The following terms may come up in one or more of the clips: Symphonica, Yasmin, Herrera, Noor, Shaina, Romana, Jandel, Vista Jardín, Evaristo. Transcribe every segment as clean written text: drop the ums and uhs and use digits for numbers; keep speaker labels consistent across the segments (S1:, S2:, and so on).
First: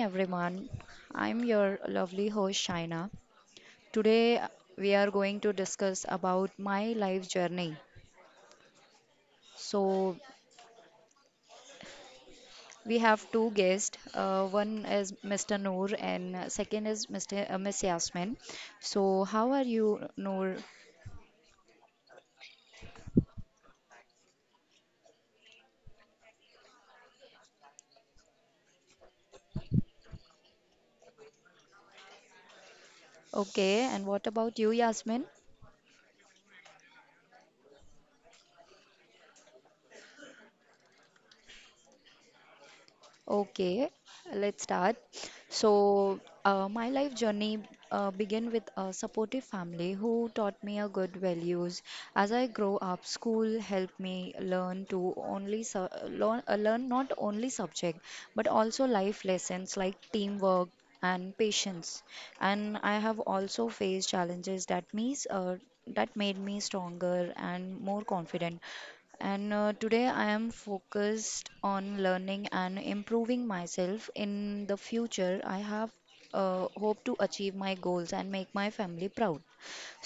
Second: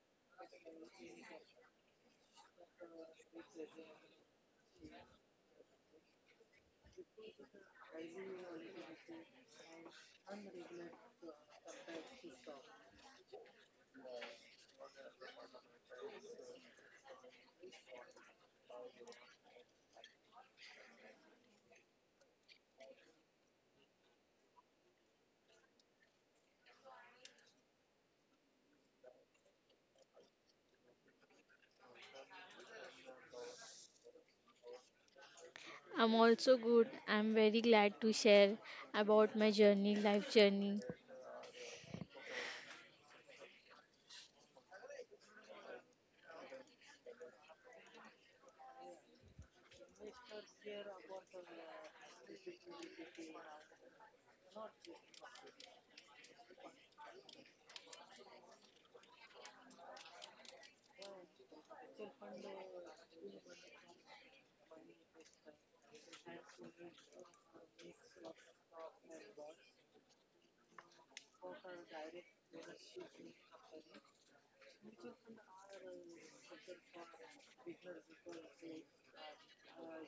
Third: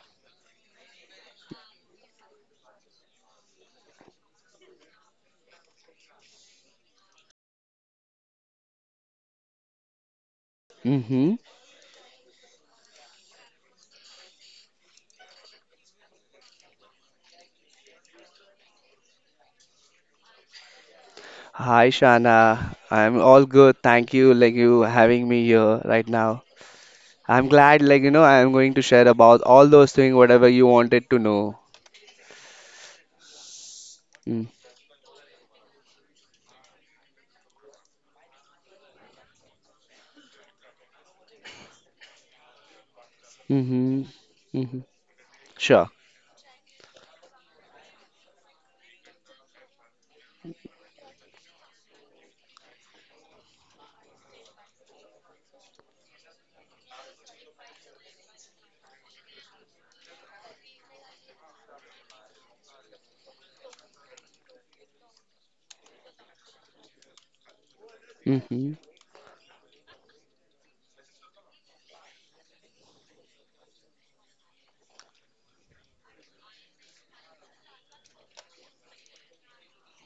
S1: everyone. I'm your lovely host Shaina. Today we are going to discuss about my life journey. So
S2: Mm-hmm.
S1: we have two guests. One is Mr. Noor and second is Mr. Uh, Miss Yasmin. So how are you, Noor?
S2: Hi, Shana. I'm all good. Thank you, like you having me here right now. I'm glad, like I'm going to share about all those things, whatever you wanted to know.
S1: Okay, and what
S2: Mm-hmm.
S1: about you, Yasmin?
S3: I'm also good. I'm very glad to share about my journey, life journey.
S1: Okay, let's
S2: Mm-hmm.
S1: start.
S2: Sure.
S1: So, my life journey began with a supportive family who taught me a good values. As I grow up, school helped me learn to learn, learn not only subject but also life lessons like teamwork and patience. And I have also faced challenges that means that made me stronger and more confident.
S2: Mm-hmm.
S1: And today I am focused on learning and improving myself. In the future, I have hope to achieve my goals and make my family proud.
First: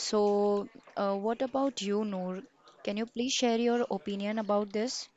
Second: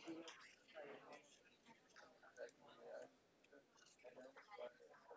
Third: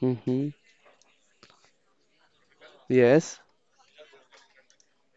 S2: Mm-hmm.
S1: what about you, Noor? Can you please
S2: Yes.
S1: share your opinion about this?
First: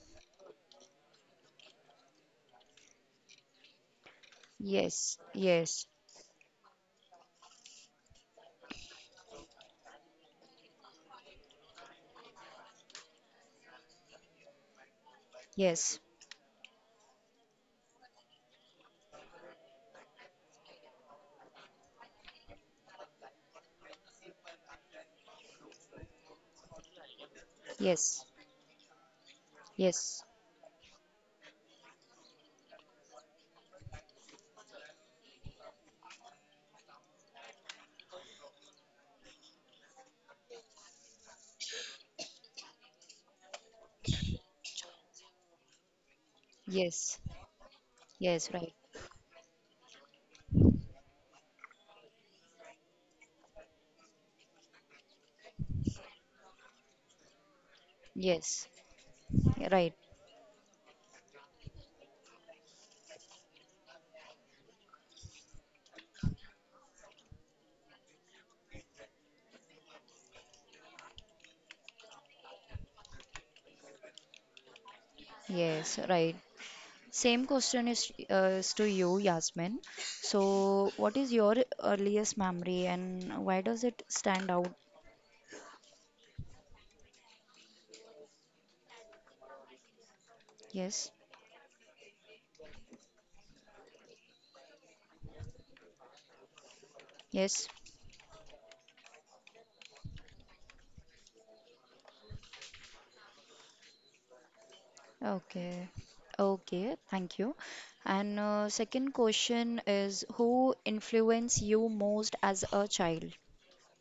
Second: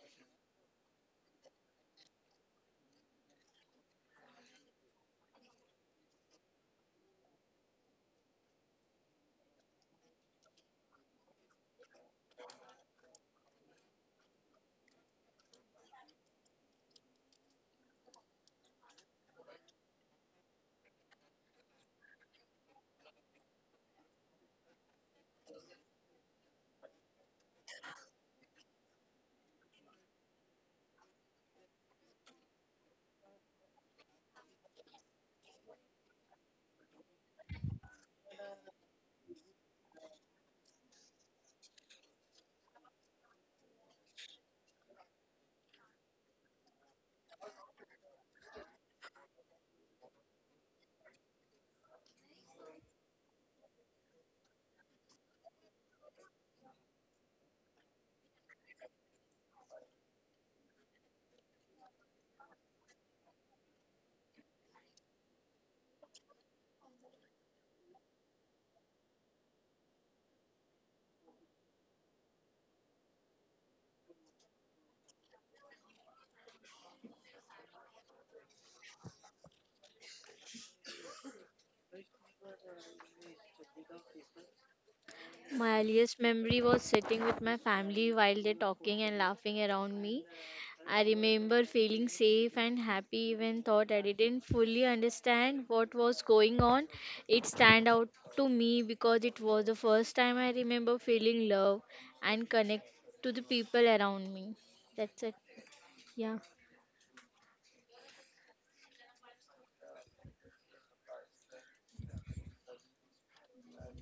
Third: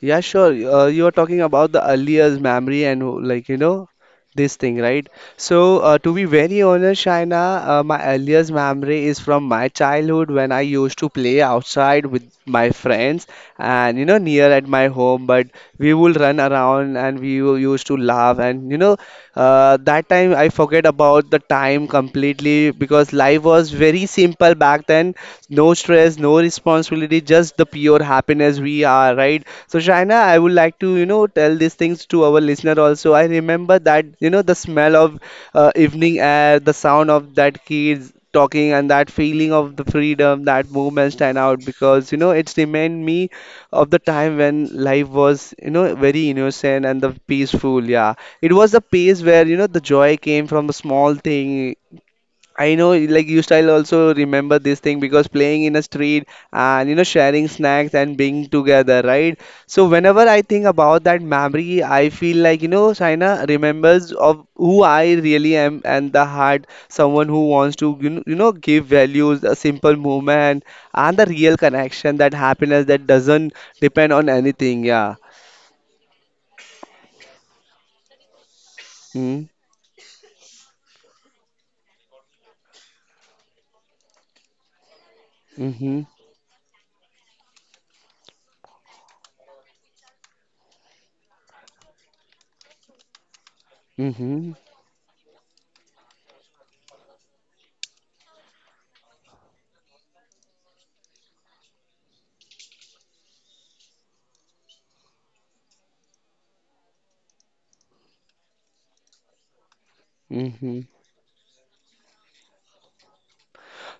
S2: Yeah, sure. You are talking about the earliest memory and like this thing, right?
S1: Yes,
S2: So
S1: yes,
S2: to be very honest, Shaina, my earliest memory is from my childhood when I used to play outside with my friends and near at my home. But we
S1: yes,
S2: would run around and used to laugh and that time I forget about the time completely because life was very simple back then. No stress, no responsibility, just the pure
S1: yes,
S2: happiness we are, right? So, Shaina,
S1: yes,
S2: I would like to, tell these things to our listener also. I remember that, the smell of evening air, the sound of that kids talking and that feeling of the freedom that movement stand out because it's remained me of the time when life was, very innocent and the
S1: yes,
S2: peaceful. Yeah,
S1: yes,
S2: it was
S1: right.
S2: the pace where, the joy came from the small thing I know, like you style also remember this thing because playing in a street and sharing snacks and being
S1: Yes,
S2: together, right? So
S1: right.
S2: whenever I think about that memory, I feel like China remembers of who I really am and the heart, someone who wants to give values, a simple movement, and the real connection, that happiness that doesn't depend on anything. Yeah.
S1: Yes, right. Same question is to you,
S2: Hmm.
S1: Yasmin. So, what is your earliest memory and why does it stand out?
S3: My
S2: Mm-hmm.
S3: earliest memory was sitting with my family while they talking and laughing around me. I
S1: Yes,
S3: remember feeling safe and happy even thought I didn't
S2: Mm-hmm.
S3: fully understand what was going on. It
S1: yes.
S3: stand out to me because it was the first time I remember feeling love and connect to the people around me. That's it.
S1: Okay,
S3: Yeah.
S1: okay, thank you. And second question is who
S2: Mm-hmm.
S1: influenced you most as a child?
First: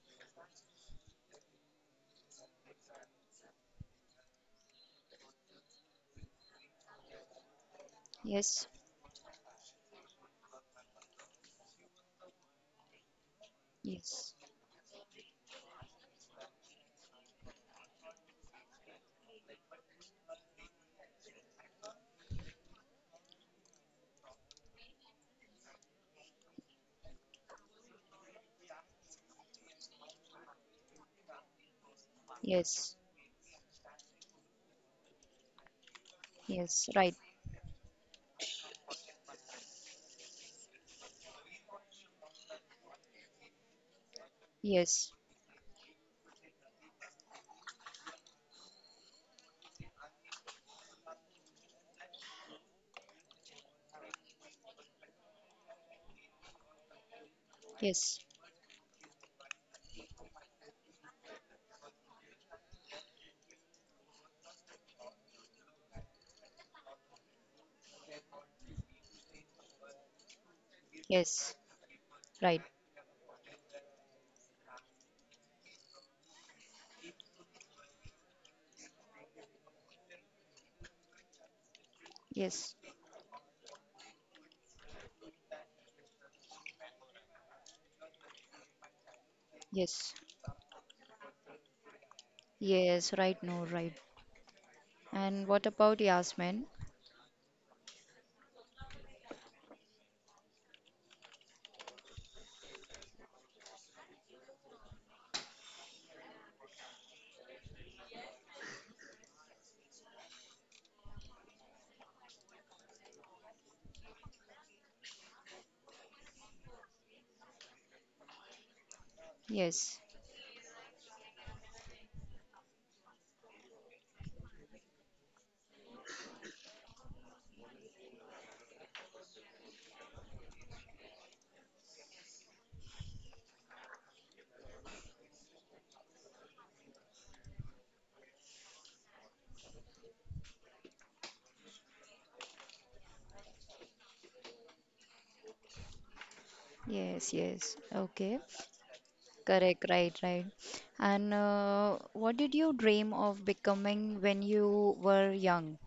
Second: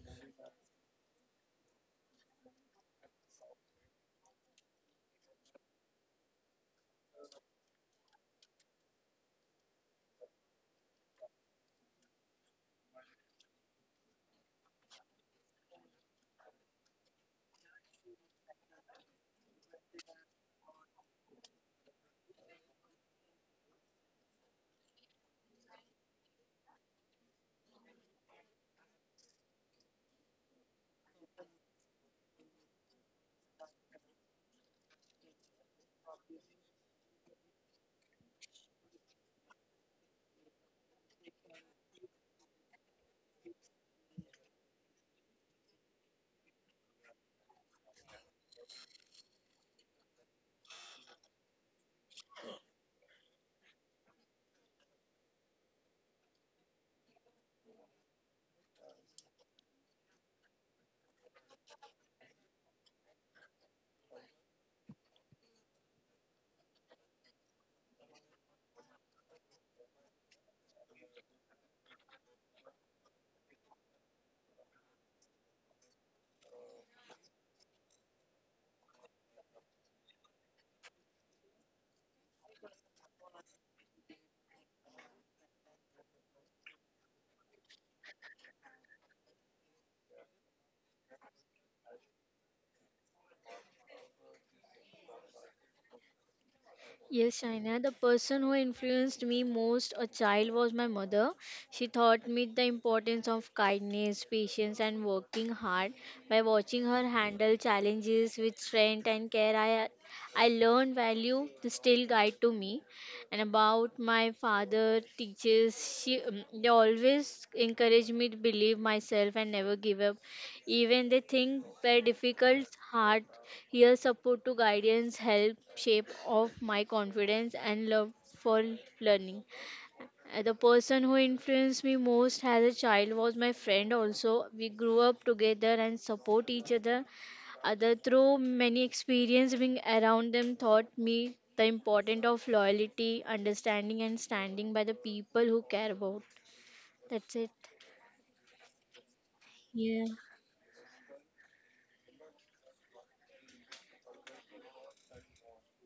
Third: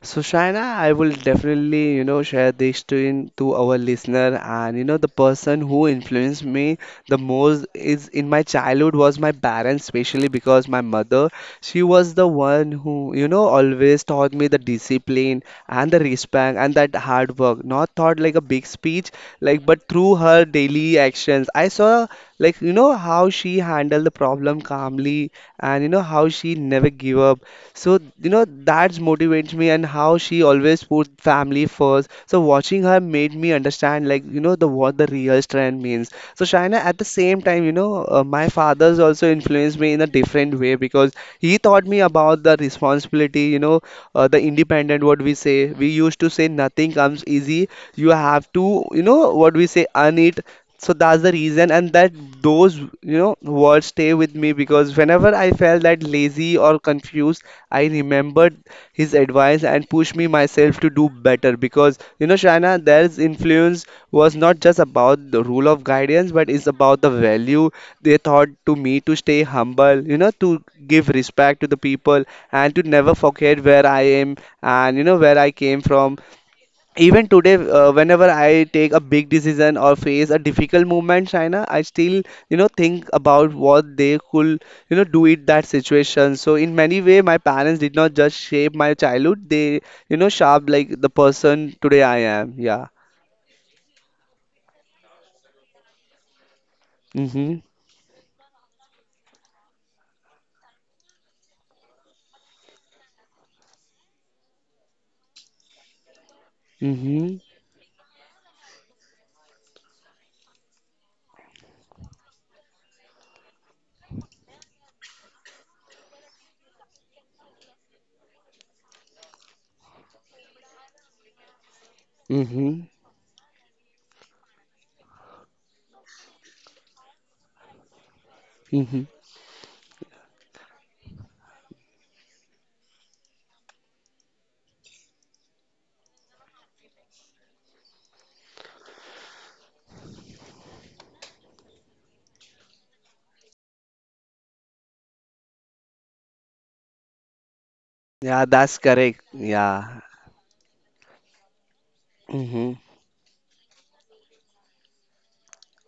S2: So Shaina, I will definitely, share this to our listener. And the person who influenced me the most is in my
S1: Yes,
S2: childhood was my parents, especially because my mother, she was the one who, always taught
S1: yes,
S2: me the discipline and the respect and that hard work. Not taught like a big speech, like but through her daily actions. I saw like how she handled the problem calmly and how she never give up. So that motivates me and how she always put family first. So watching her
S1: yes,
S2: have made me understand like the what the real strength means. So Shaina,
S1: yes,
S2: at the
S1: right.
S2: same time, my father's also influenced me in a different way because he taught me about the responsibility. The independent.
S1: Yes,
S2: We used to say nothing comes easy. You have to, earn it so that's the reason, and that those, words stay with me because whenever I felt that lazy or confused, I
S1: yes,
S2: remembered his advice and pushed me myself to do better. Because, Shana, there's influence was not just about the rule of guidance, but it's about the value they taught to me to stay humble, to give
S1: yes,
S2: respect to the people
S1: right.
S2: and to never forget where I am and, where I came from. Even today, whenever I take a big decision or face a difficult moment, China, I still,
S1: Yes,
S2: think about what they could, do in that situation. So in many way, my parents did not just shape my childhood; they,
S1: yes,
S2: you know, shaped like the person today I am. Yeah.
S1: yes, right, no, right. And what about Yasmin?
S3: Yes,
S2: Mhm.
S3: Shaina, the person who influenced me most a child was my mother. She taught me the importance of kindness, patience, and working hard. By watching her
S2: Mhm.
S3: handle challenges with strength and care, I learned value to still guide to me. And about my father, teachers, she, they always encouraged me to believe myself and never
S1: Yes,
S3: give up. Even they think were difficult,
S2: Mhm.
S3: hard. Here, support to guidance help shape of my confidence and love for
S2: Mhm.
S3: learning. The person who influenced me most as a child was my friend. Also, we grew up together and support each other. Other through many experience being around them taught me the importance of loyalty, understanding, and standing by the people who care about.
S1: yes,
S3: That's it.
S1: yes. Okay,
S2: Yeah, that's correct.
S1: correct,
S2: Yeah.
S3: Yeah.
S1: right, right. And what did
S2: Mhm.
S1: you dream of becoming when you were young?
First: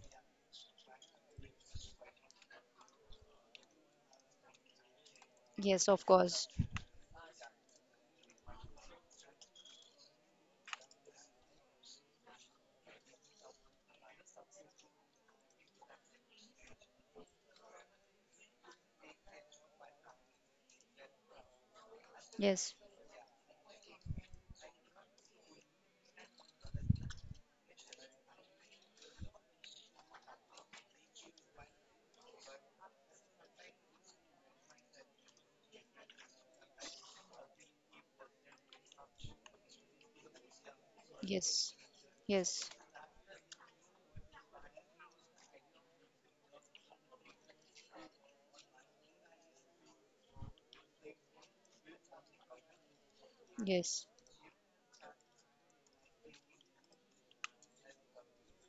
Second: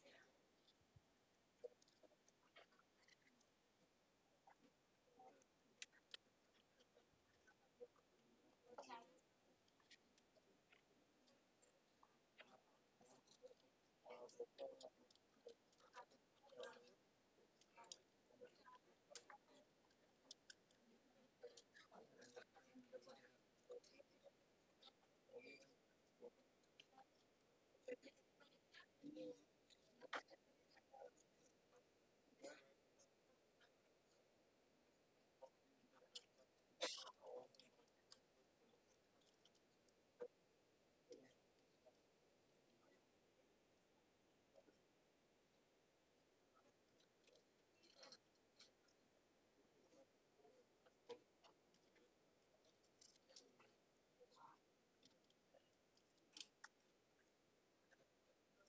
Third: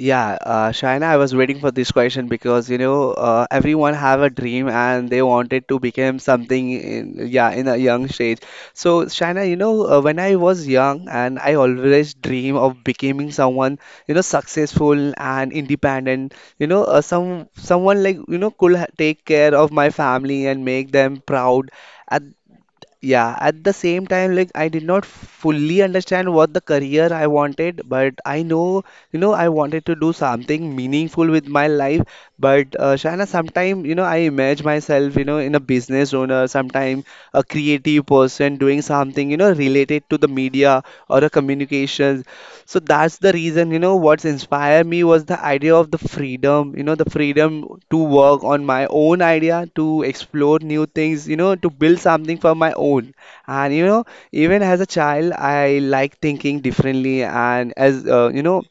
S2: Yeah, Shaina, I was waiting for this question because everyone have a dream and they wanted to
S1: Yes, of
S2: become
S1: course.
S2: something in a young stage. So Shaina, when I was young and I always dream of becoming someone successful and independent. Someone like could take care of my family and make them proud,
S1: Yes,
S2: yeah. At the same time, like, I did not fully understand what the career I wanted, but I know, I wanted to do something meaningful with my life. But Shana, sometime I imagine myself, you know, in a business owner, sometime a creative person doing something, you know, related to the media or a
S1: yes,
S2: communications.
S1: yes,
S2: So that's the reason, what's inspired me was the idea of the freedom, the freedom to work on my own idea, to explore new things, to build something for my own. And
S1: yes,
S2: even as a child, I like thinking differently. And as uh, you know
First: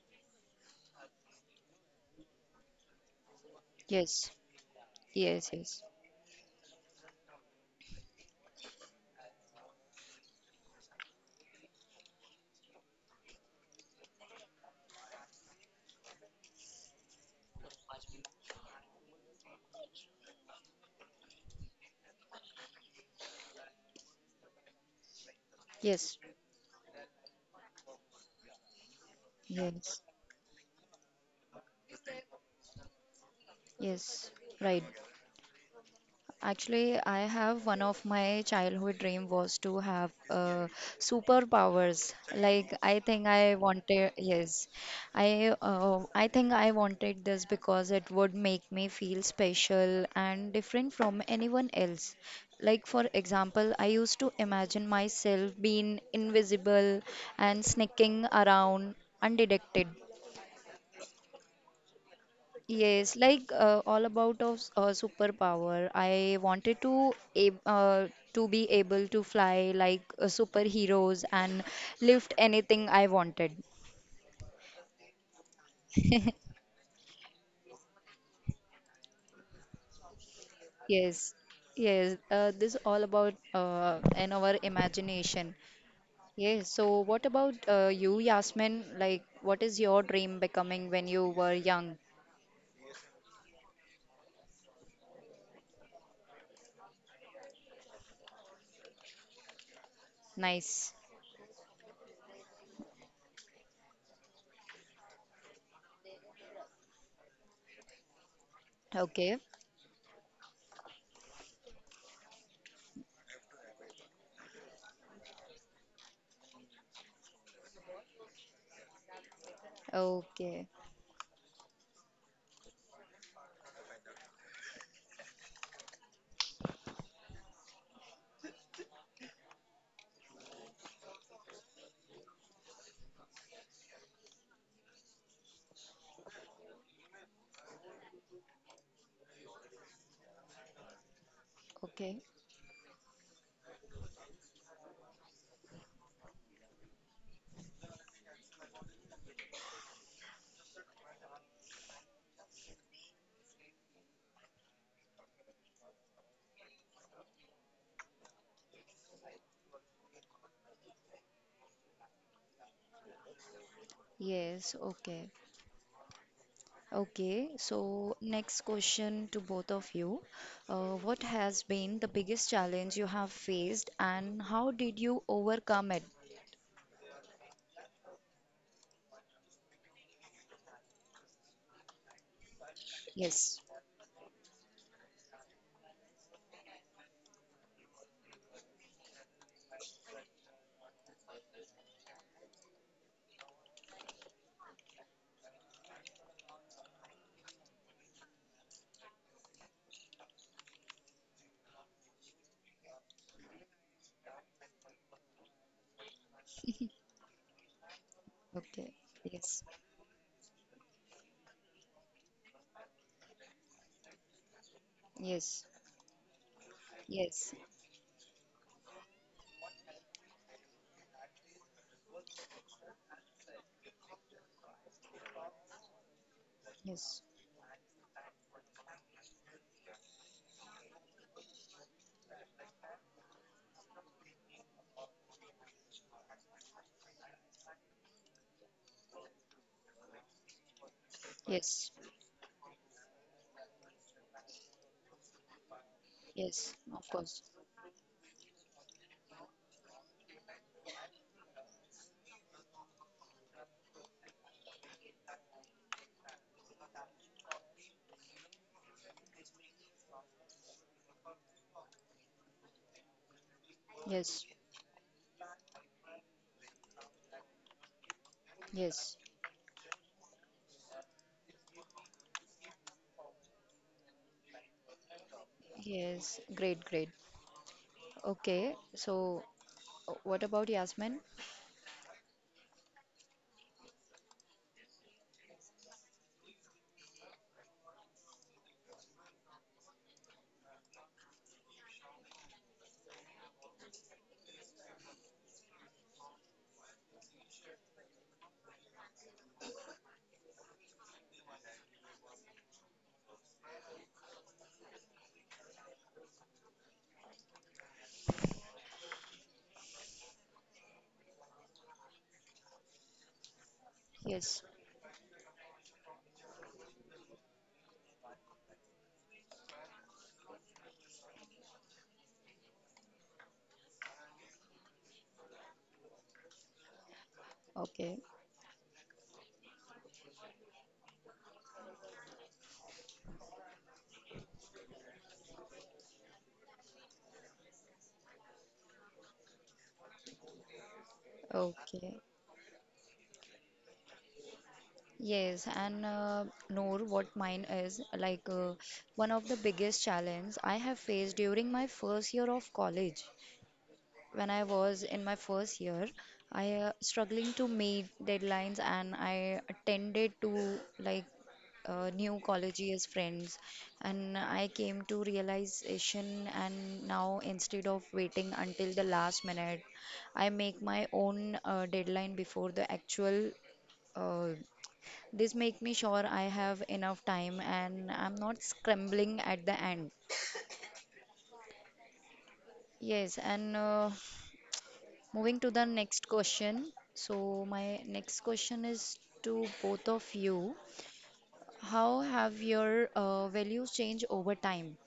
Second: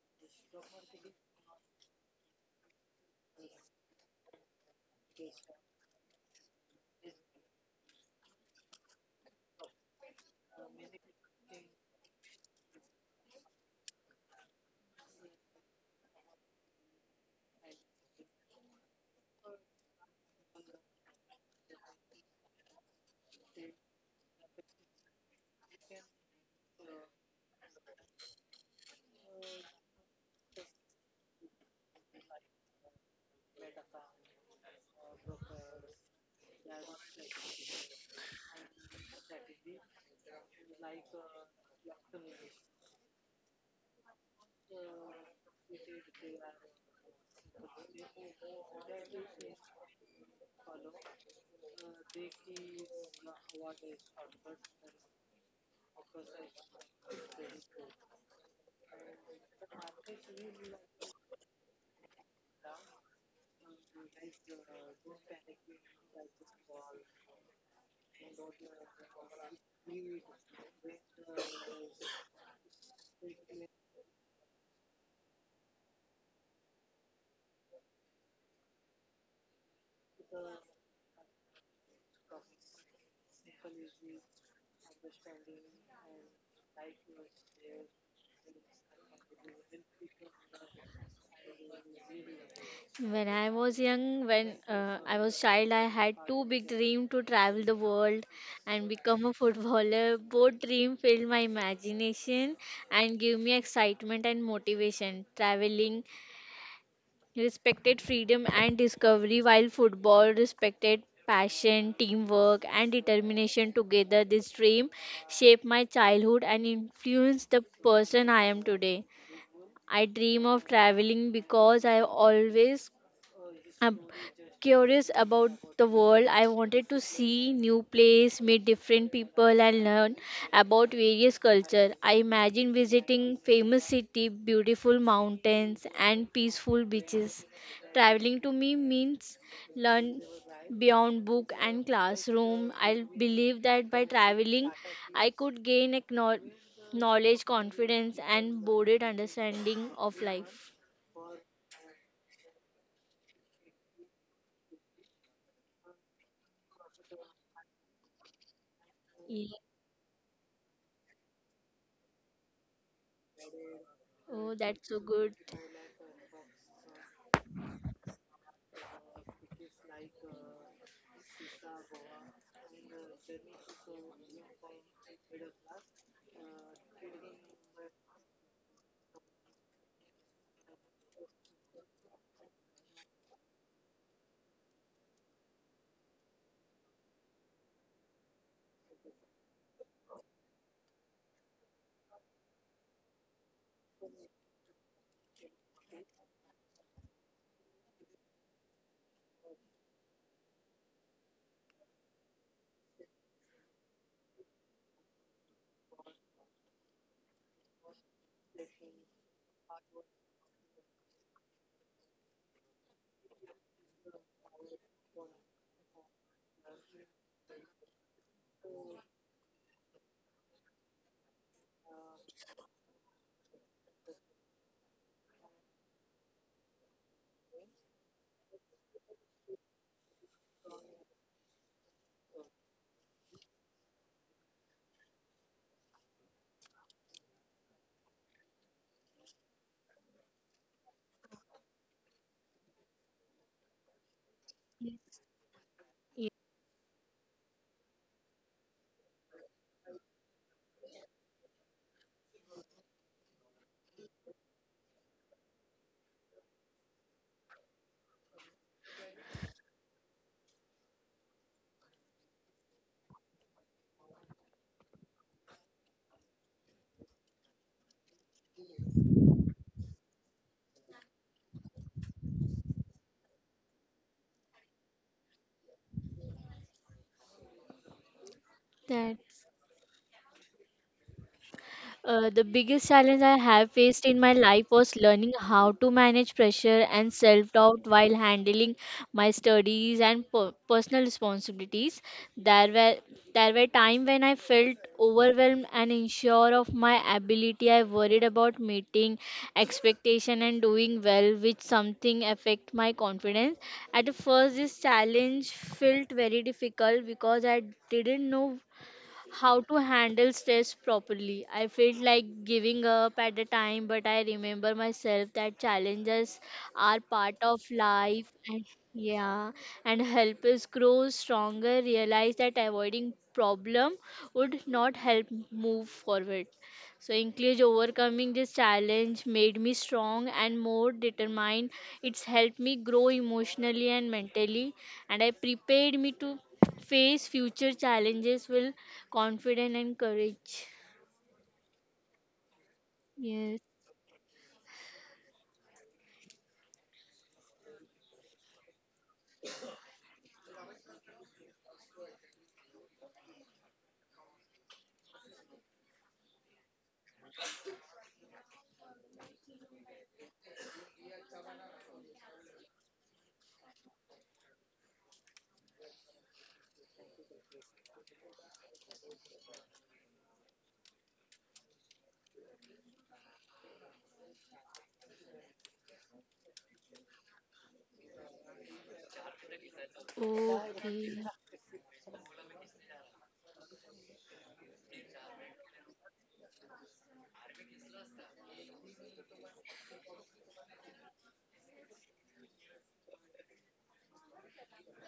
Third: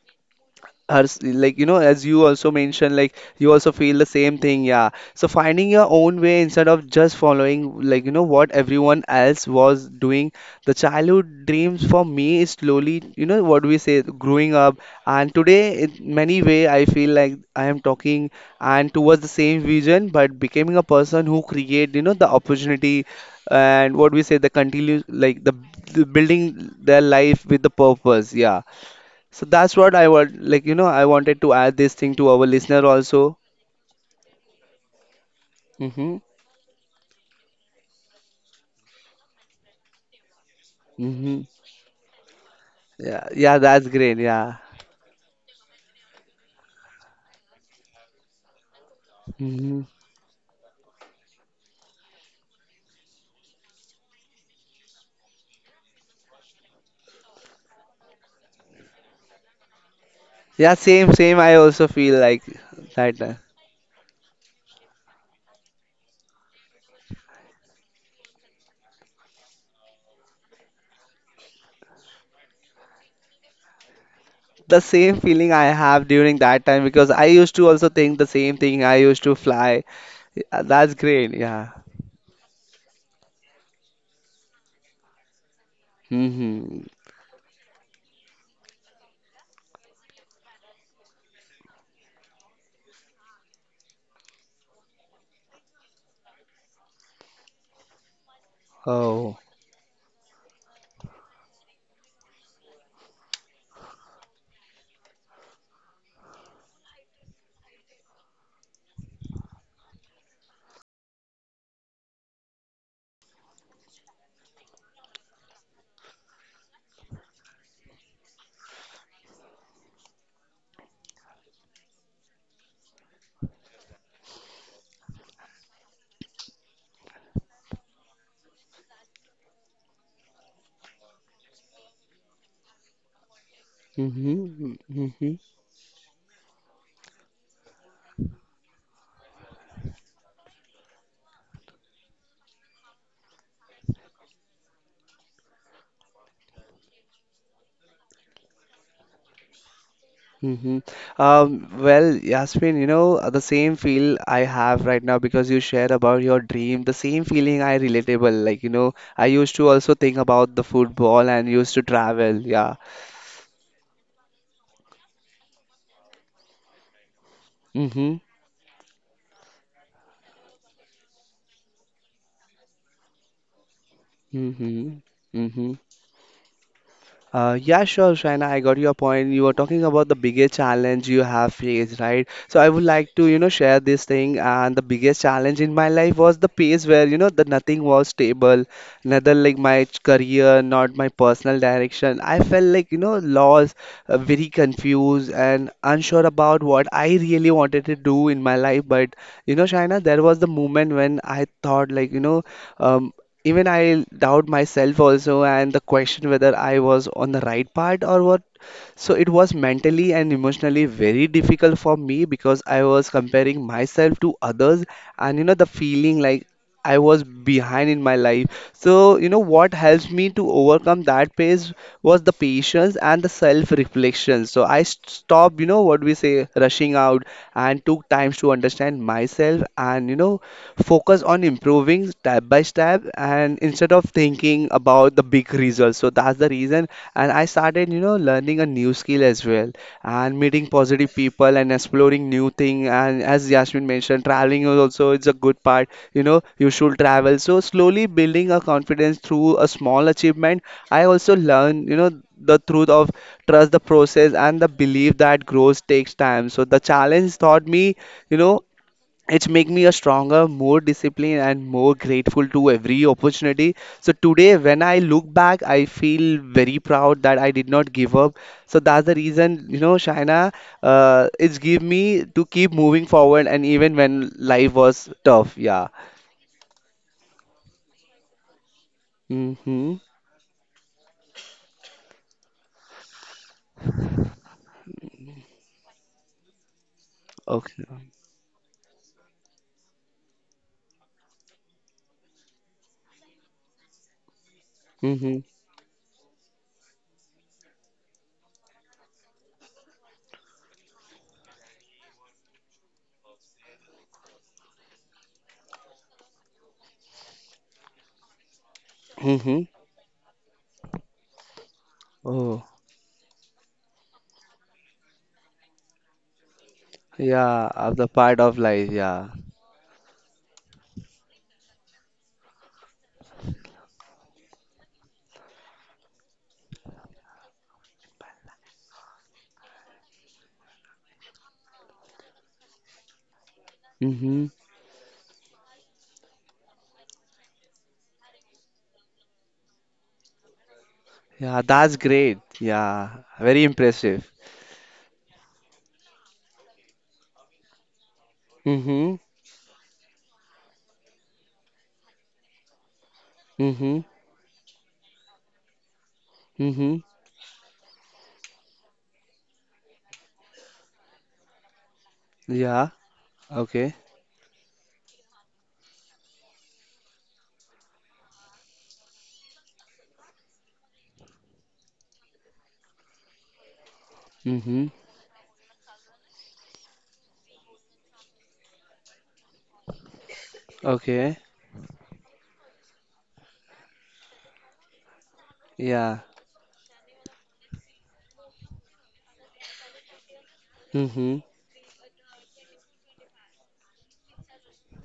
S2: her s- like as you also mentioned, like, you also feel the
S1: yes,
S2: same thing, yeah. So
S1: yes,
S2: finding your own way instead of just following, like, what everyone else was doing. The childhood dreams for me is slowly, you know what we say growing up, and today in many way I feel like I am talking and towards the same vision, but becoming a person who create, the opportunity, and what we say the continue like the
S1: yes, yes,
S2: building their life with the purpose, yeah. So that's what
S1: yes,
S2: I want, like, I wanted to add this thing to our listener also.
S1: yes, right.
S2: Mm-hmm.
S1: Actually, I have one of my childhood dream was to have
S2: Mm-hmm.
S1: superpowers. Like I think
S2: Yeah,
S1: I
S2: yeah, that's
S1: wanted,
S2: great. Yeah.
S1: yes, I think I wanted this because it would make me feel
S2: Mm-hmm.
S1: special and different from anyone else. Like for example, I used to imagine myself being invisible and sneaking around undetected.
S2: Yeah, same, same. I also feel like
S1: Yes,
S2: that.
S1: like all about of superpower. I wanted to be able to fly like superheroes and lift anything I wanted.
S2: The same feeling I have during that time because I used to also think the same thing. I used to fly. Yeah, that's
S1: Yes,
S2: great. Yeah.
S1: yes. This all about and our imagination. Yes.
S2: Mm-hmm.
S1: So, what about you, Yasmin? Like, what is your dream becoming when you were young?
S3: When I was young, when I was child, I had two big dreams to travel the world and become a
S2: Oh.
S3: footballer. Both
S1: Nice.
S3: dreams filled my imagination and gave me excitement and motivation. Traveling respected freedom and
S1: Okay.
S3: discovery, while football respected passion, teamwork, and determination. Together, this dream shaped my childhood and influenced the person I am today. I dream of
S1: Okay.
S3: traveling because I have always I'm curious about the world. I wanted to see new place, meet different people and learn about various culture. I imagine visiting famous city,
S2: Mm-hmm.
S3: beautiful
S2: Mm-hmm.
S3: mountains and peaceful beaches. Traveling to me means learn beyond book and
S1: Okay.
S3: classroom. I believe that by traveling I could gain a knowledge, confidence and broader understanding of life.
S2: Hmm. Well, Yasmin, the same feel I have right now because you shared about your dream, the same feeling I relatable. Like, I
S3: Yeah.
S2: used to also think about the football and used to travel. Yeah.
S3: Oh,
S1: Yes.
S3: that's so
S1: Okay.
S3: good.
S1: Okay, so
S2: Mm-hmm.
S1: next question to both of you. What has been the biggest challenge you have faced and how
S2: Mm-hmm.
S1: did you
S2: Mm-hmm.
S1: overcome it?
S2: Yeah, sure, Shaina. I got your point. You were talking about the biggest challenge you have faced, right? So I would like to,
S1: Yes.
S2: share this thing. And the biggest challenge in my life was the phase where, the nothing was stable, neither like my career, not my personal direction. I felt like, lost, very confused, and unsure about what I really wanted to do in my life. But Shaina, there was the moment when I thought, like, um, even I doubt myself also, and the question whether I was on the right part or what.
S1: Okay.
S2: So it was
S1: Yes.
S2: mentally and emotionally very difficult for me because I was comparing myself to others, and
S1: Yes.
S2: the feeling like I was
S1: Yes.
S2: behind in my life. So, what helps me to overcome that phase was the patience and the self-reflection. So stopped, rushing
S1: Yes.
S2: out and took times to understand myself and, focus on improving step by step and instead of thinking about the big results. So that's the reason. And I started, learning a new skill as well and meeting positive people and
S1: Yes.
S2: exploring new thing. And as Yasmin mentioned, traveling is also it's a good part. You know, you
S1: Yes.
S2: should
S1: Of
S2: travel.
S1: course.
S2: So slowly building a confidence through a small achievement. I also learned, the truth of trust the process and the belief that growth takes time. So the challenge taught me, you know, it's make me a stronger more disciplined and more grateful to every opportunity. So
S1: Yes.
S2: today when I look back, I feel very proud that I did not give up. So that's the
S1: Yes.
S2: reason, Shaina, it's give me to keep moving forward and even when life was tough, yeah.
S1: Yes. Great, great. Okay. So
S3: That's
S2: Mm-hmm.
S1: uh, what about Yasmin?
S3: the biggest challenge I have faced in my life was learning how to manage pressure and self
S2: Okay.
S3: doubt while handling my studies and personal responsibilities. There were there were times when I felt
S2: Mm-hmm.
S3: overwhelmed and unsure of my ability. I worried about meeting expectation and doing well, which something affect my confidence. At first, this challenge felt very difficult because I didn't know how
S2: Mm-hmm.
S3: to handle stress properly. I felt like
S2: Oh,
S3: giving up at the time, but I
S1: Yes.
S3: remember myself that challenges are part of
S2: yeah, of the
S3: life
S2: part of
S3: and
S2: life, yeah.
S3: yeah, and help us grow stronger, realize that avoiding problem would not help move forward. So in case
S1: Okay.
S3: overcoming this challenge made me strong and more determined. It's helped me grow emotionally and
S2: Mm-hmm.
S3: mentally and I prepared me to face future challenges with confidence and courage.
S2: Yeah, that's
S1: Okay.
S2: great, yeah,
S3: Yes,
S2: very impressive.
S1: Yes, and Noor, what mine is like
S2: Mm-hmm.
S1: one of the biggest challenge I have faced during my first year of college.
S2: Mm-hmm.
S1: When I was in my first year, I
S2: Mm-hmm.
S1: struggling to meet deadlines, and I attended to like new college
S2: Yeah.
S1: years friends,
S2: Okay.
S1: and I came to realization. And now instead of waiting until the last minute, I make my own deadline before the actual. Uh,
S2: Mm-hmm.
S1: this make me sure I have enough time and I'm not scrambling at the end.
S3: okay.
S2: Okay.
S1: Yes, and moving to the
S2: Yeah.
S1: next question. So my next question is to both of you.
S2: Mm-hmm.
S1: How have your values changed over time?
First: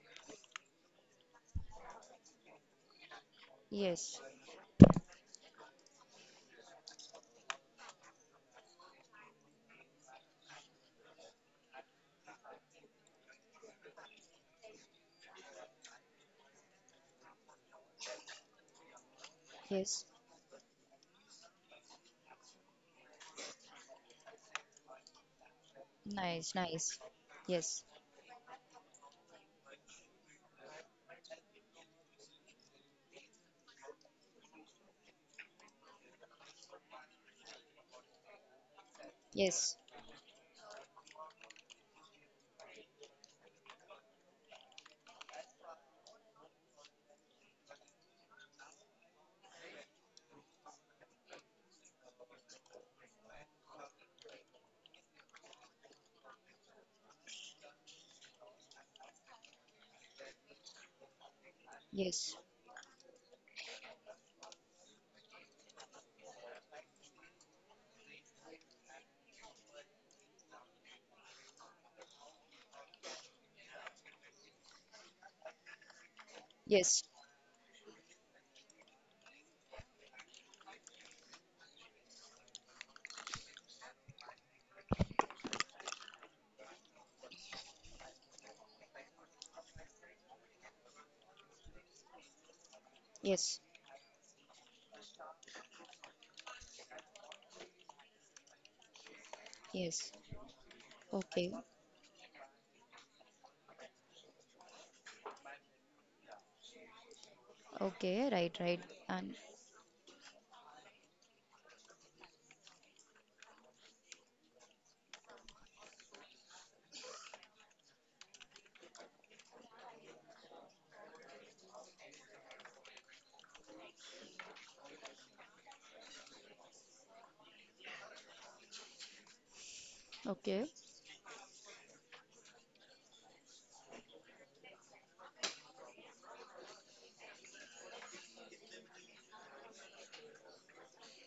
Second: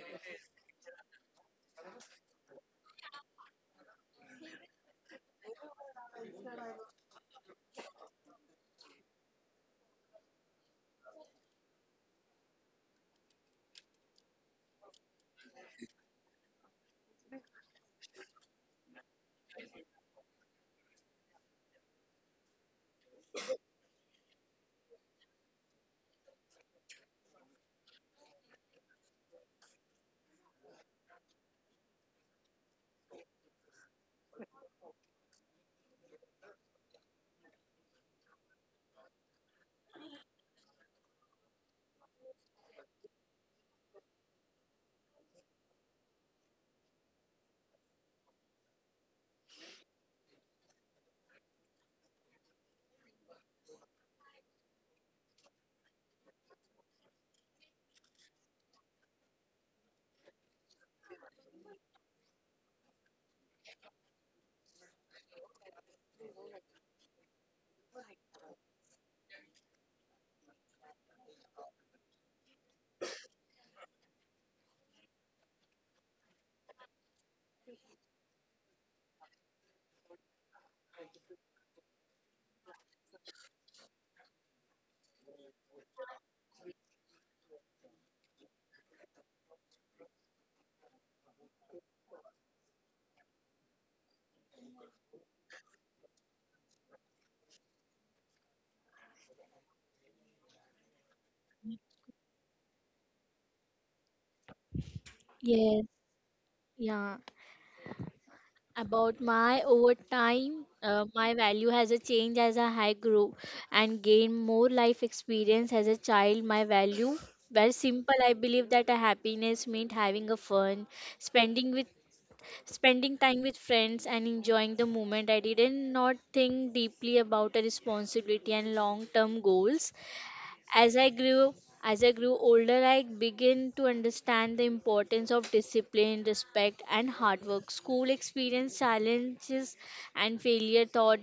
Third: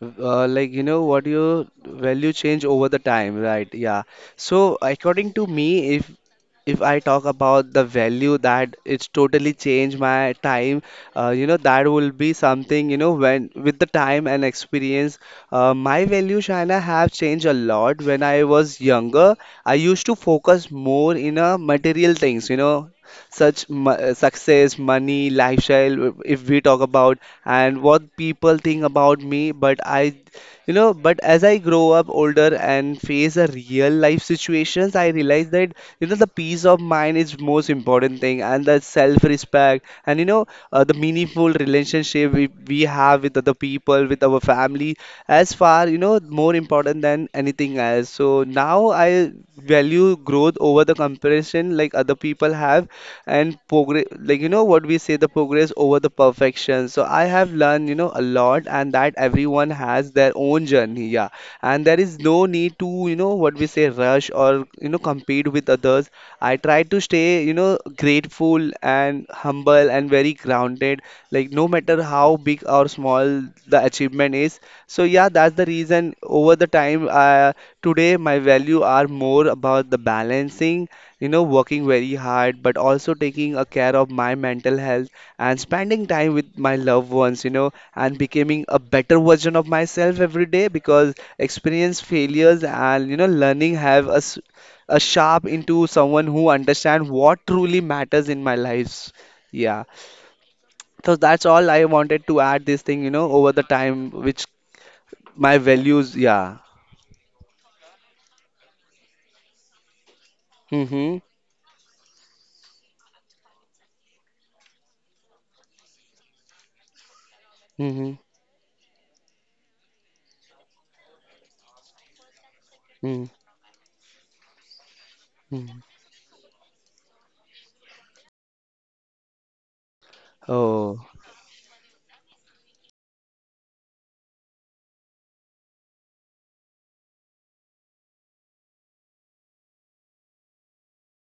S2: Like, you know what your value change over the time, right? Yeah.
S1: Yes,
S2: So according to me, if I talk about the value that it's totally changed my time, you know that will be something when with the time and experience, my value China have changed a lot. When I was younger, I used
S1: yes,
S2: to focus more in a material things, such success, money, lifestyle, if
S1: nice,
S2: we talk
S1: nice.
S2: about, and
S1: Yes,
S2: what people think about me. But as I grow up older and face a real life situations, I realize that, the peace of mind is most important thing and the
S1: yes,
S2: self-respect and, the meaningful relationship we have with other people, with our family, as far, more important than anything else. So now I value growth over the comparison. Like other people have and progress, like, you know what we say, the progress over the perfection. So I have learned, you know, a lot, and that everyone has their own journey. Yeah. And there is
S1: yes,
S2: no need to, you know what we say, rush or, you know, compete with others. I try to stay, you know, grateful and humble and very grounded, like no matter how big or small the achievement is. So yeah, that's the reason. Over the
S1: yes,
S2: time, today, my value are more about the balancing, you know, working very hard, but also taking a care of my mental health and spending time with my loved ones, you know, and becoming a better version of myself every day, because experience failures and, you know,
S1: yes,
S2: learning have us a sharp into someone who understand what truly matters in my lives. Yeah.
S1: yes.
S2: So that's
S1: Okay,
S2: all I wanted to add, this thing, you know, over the time, which my
S3: Yes,
S2: values, yeah.
S3: yeah.
S1: okay, right, right,
S3: About
S1: and
S3: my over time,
S2: Mm-hmm.
S3: my value has a change as a high grew and gain more life experience as a child. My value, very
S2: Mm-hmm.
S3: simple. I believe that a happiness meant having a fun, spending with spending
S2: Mm-hmm.
S3: time with friends and enjoying the moment. I didn't not think deeply about a responsibility and long term goals.
S1: okay.
S3: As
S2: Oh,
S3: I grew as I grew older, I began to understand the importance of discipline, respect, and hard work. School experience, challenges, and failure taught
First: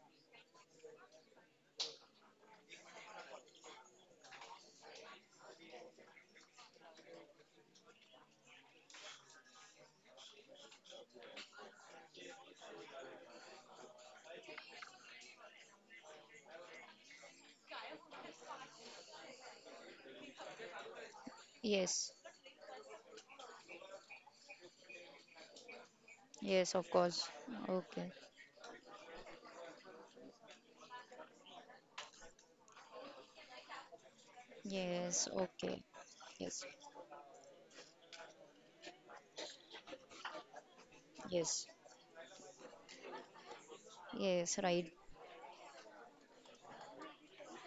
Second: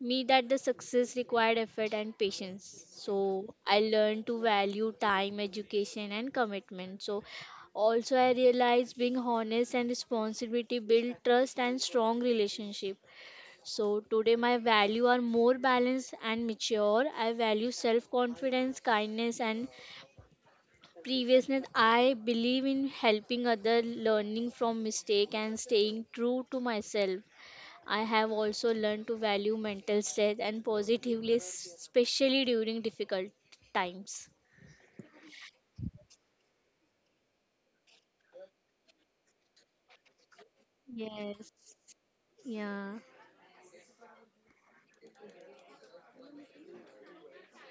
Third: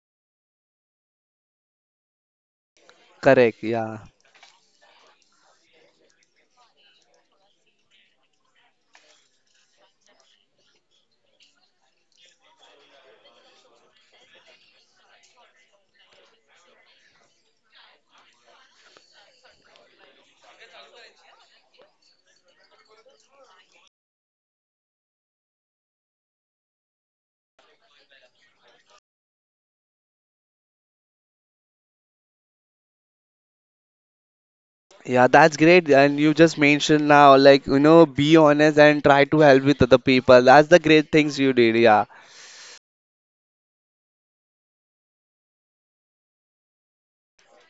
S3: me that the success required effort and patience. So
S2: correct.
S3: I
S2: Yeah.
S3: learned to value time, education, and commitment. So also I realized being honest and responsibility build trust and strong relationship. So today my value are more balanced and mature. I value self-confidence, kindness and previousness.
S1: Yes,
S3: I believe in helping other, learning from mistake and staying true to
S1: yes, of
S3: myself.
S1: course.
S3: I
S1: Okay.
S3: have also learned to value mental strength and positively, especially during difficult times.
S2: Yeah,
S1: Yes,
S2: that's
S1: okay.
S2: great. And you just
S1: Yes,
S2: mentioned now, like, you know, be honest and try to help with other people. That's the great things
S3: Yes.
S2: you
S1: yes,
S2: did. Yeah.
S3: Yeah.
S1: yes, right.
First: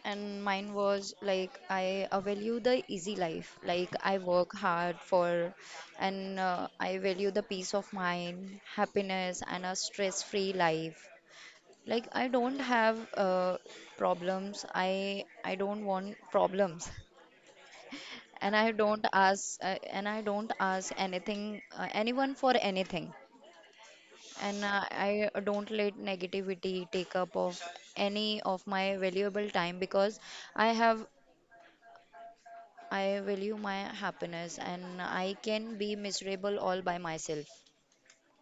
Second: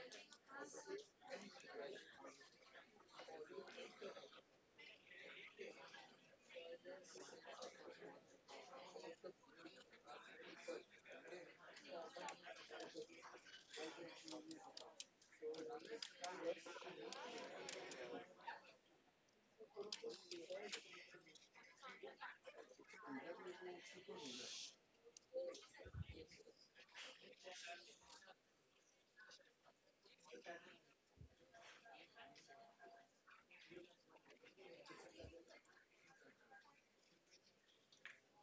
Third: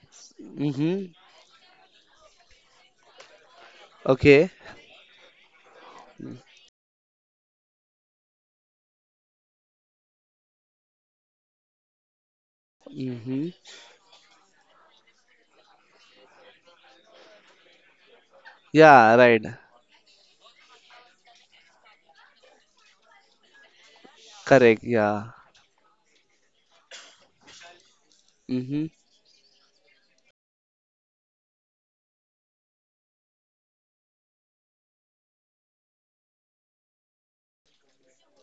S1: And mine
S2: Mm-hmm.
S1: was like I value the easy life. Like I
S2: Okay.
S1: work hard for, and I value the peace of mind, happiness, and a stress-free life. Like I don't have
S2: Mm-hmm.
S1: problems. I don't want problems, and I don't
S2: Yeah, right.
S1: ask anything anyone for anything. And
S2: Correct. Yeah.
S1: I don't let negativity take up of any of
S2: Mm-hmm.
S1: my valuable time because I have I value my happiness and I can be miserable all by myself.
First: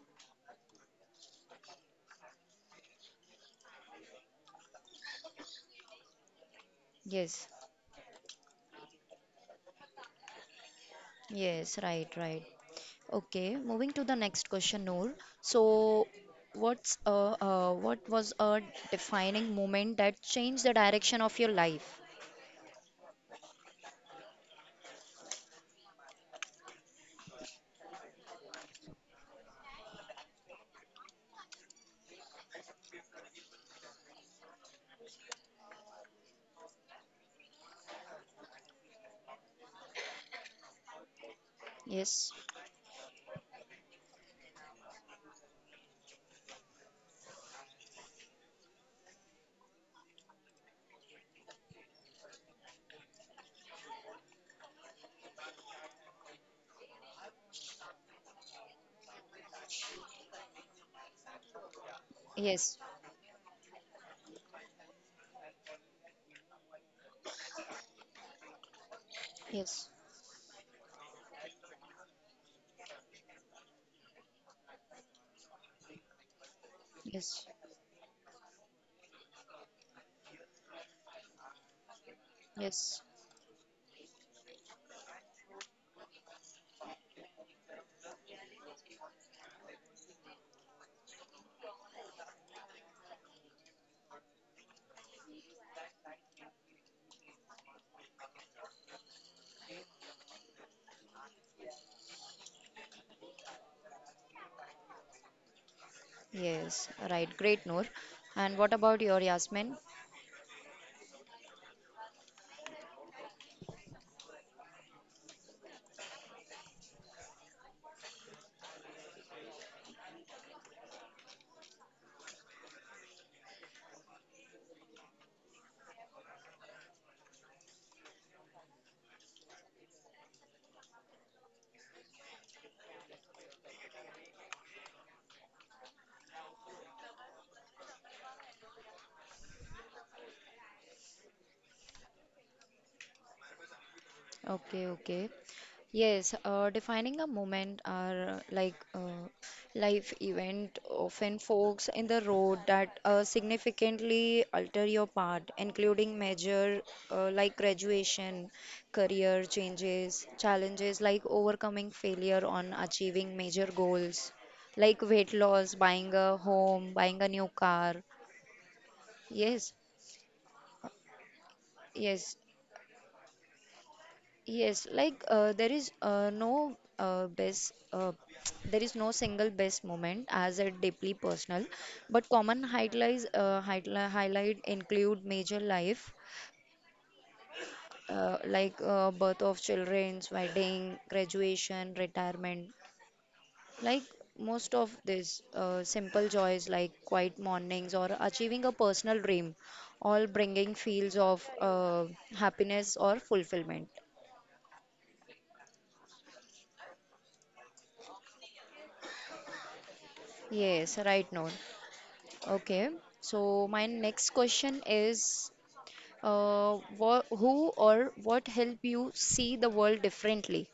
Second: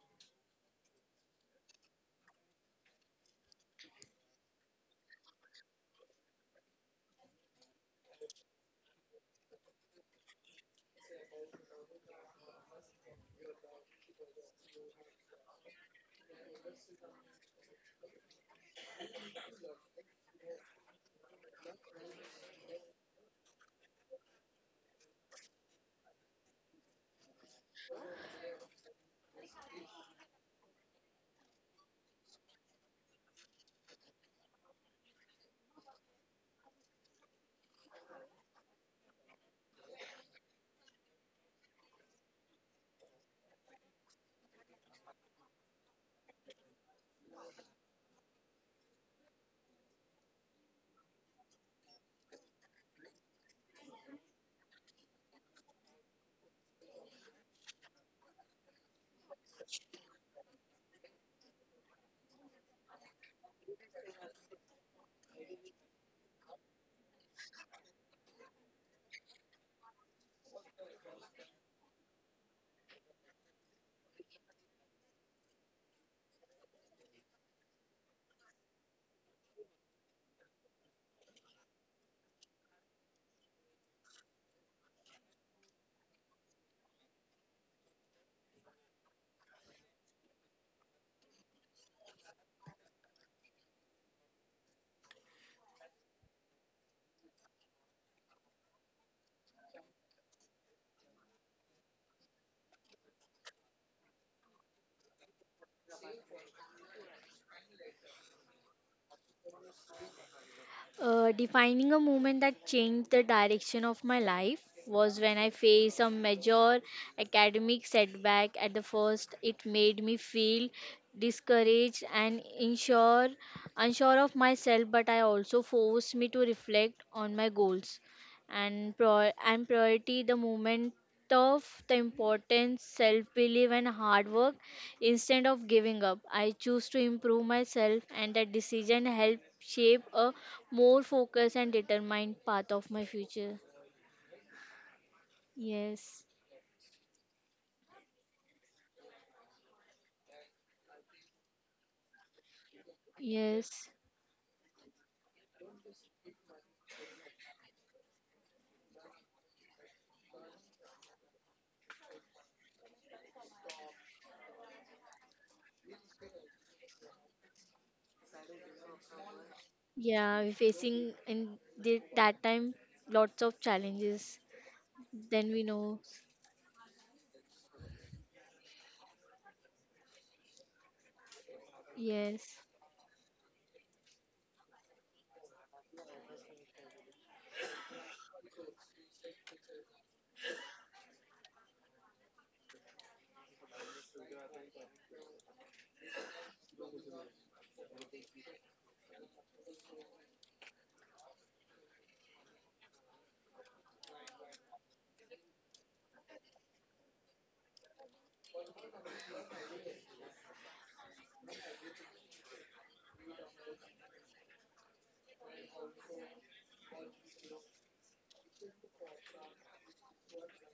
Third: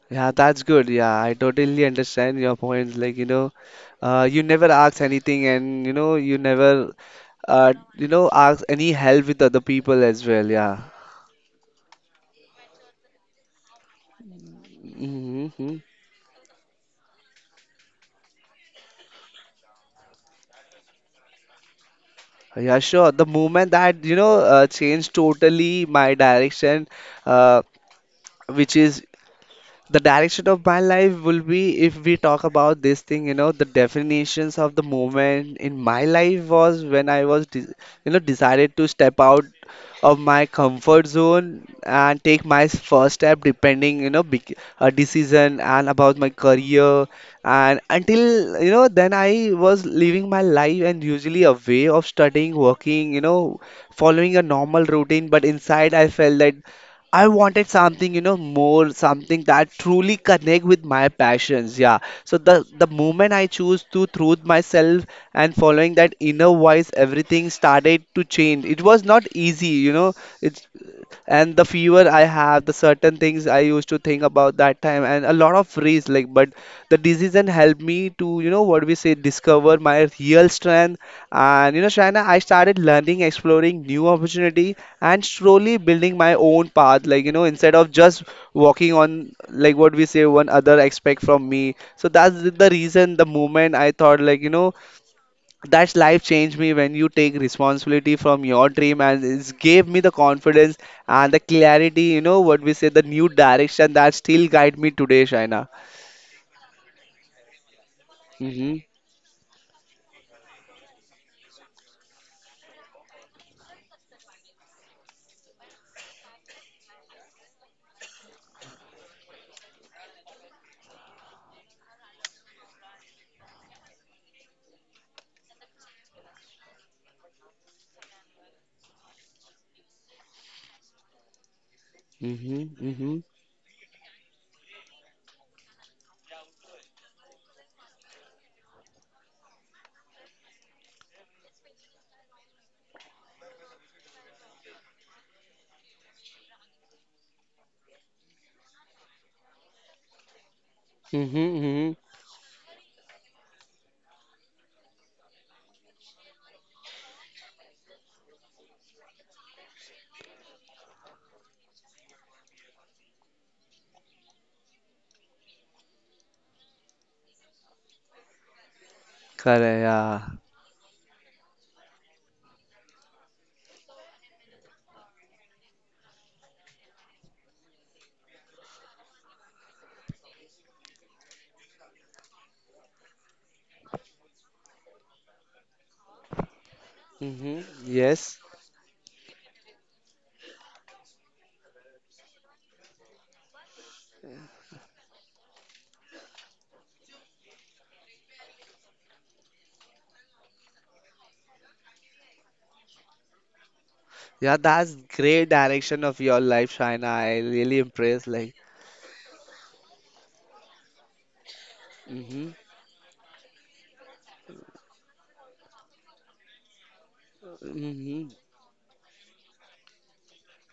S2: Yeah, that's good. Yeah, I totally understand your points. Like, you know, you never ask anything, and, you know, you never,
S1: Yes.
S2: you know, ask any help with other people as well. Yeah.
S1: Yes, right, right. Okay, moving to the next question, Noor.
S2: Mm-hmm.
S1: So, what was a defining moment that changed the direction of your life?
S2: Yeah, sure. The moment that, you know, changed totally my direction, uh, which is the direction of my life, will be if we talk about this thing, you know, the definitions of the moment in my life was when you know, decided to step out of my comfort zone and
S1: Yes,
S2: take my first step depending, you know, a decision and about my career. And until, you know, then I was living my life and usually a way of studying, working, you know, following a normal routine, but inside I felt that I wanted something, you know, more, something that truly connect with my passions. Yeah. So the
S1: yes,
S2: the moment I choose to truth myself and following that inner voice, everything started to change. It was not easy,
S1: yes,
S2: you know. It's and the fever I have, the certain things I used to think about that time, and a lot of days like, but the
S1: yes,
S2: decision helped me to, you know what we say, discover my real strength. And you know, Shaina, I started
S1: yes,
S2: learning, exploring new opportunity and slowly building my own path, like, you know, instead of just walking on like what we say one other expect from me. So that's the reason, the moment I thought like, you know, that's life changed me, when you take responsibility from your dream, and it gave me the confidence and the clarity, you know what we say, the new direction that still guide me today,
S1: yes, right. Great, Noor. And what
S2: Shaina.
S1: about your Yasmin?
S3: Defining a moment that changed the direction of my life was when I faced a major academic setback. At the first, it made me feel discouraged and unsure of myself. But I also forced me to reflect on my goals and priority. The moment of the
S2: Mhm.
S3: importance,
S2: Mhm.
S3: self belief, and hard work. Instead of giving up, I choose to improve myself, and that decision helped shape a more focused and determined path of my future.
S1: Okay, okay.
S3: Yes,
S1: Yes, defining a moment are life event, often
S2: Mhm.
S1: forks
S2: Mhm.
S1: in the road that
S3: yes,
S1: significantly alter your path, including major like graduation, career changes, challenges like overcoming failure on achieving major goals, like weight loss, buying a home, buying a new car. Yes,
S2: Correct, yeah.
S3: yeah, we facing in the,
S1: yes.
S3: that time lots of challenges.
S1: Yes, like
S3: Then we
S1: there is
S3: know,
S1: no best, there is no single best moment as a deeply personal, but
S3: yes.
S1: common highlights highlight include major life
S2: Mhm. Yes.
S1: like birth of children's, wedding, graduation, retirement. Like most of this, simple joys like quiet mornings or achieving a personal dream, all bringing feels of happiness or fulfillment.
S2: Yeah, that's great direction of your life, Shaina. I really impressed. Like,
S1: Yes, right, Noor.
S2: mhm.
S1: Okay, so my next question is what, who or
S2: Mhm.
S1: what help you see the world differently?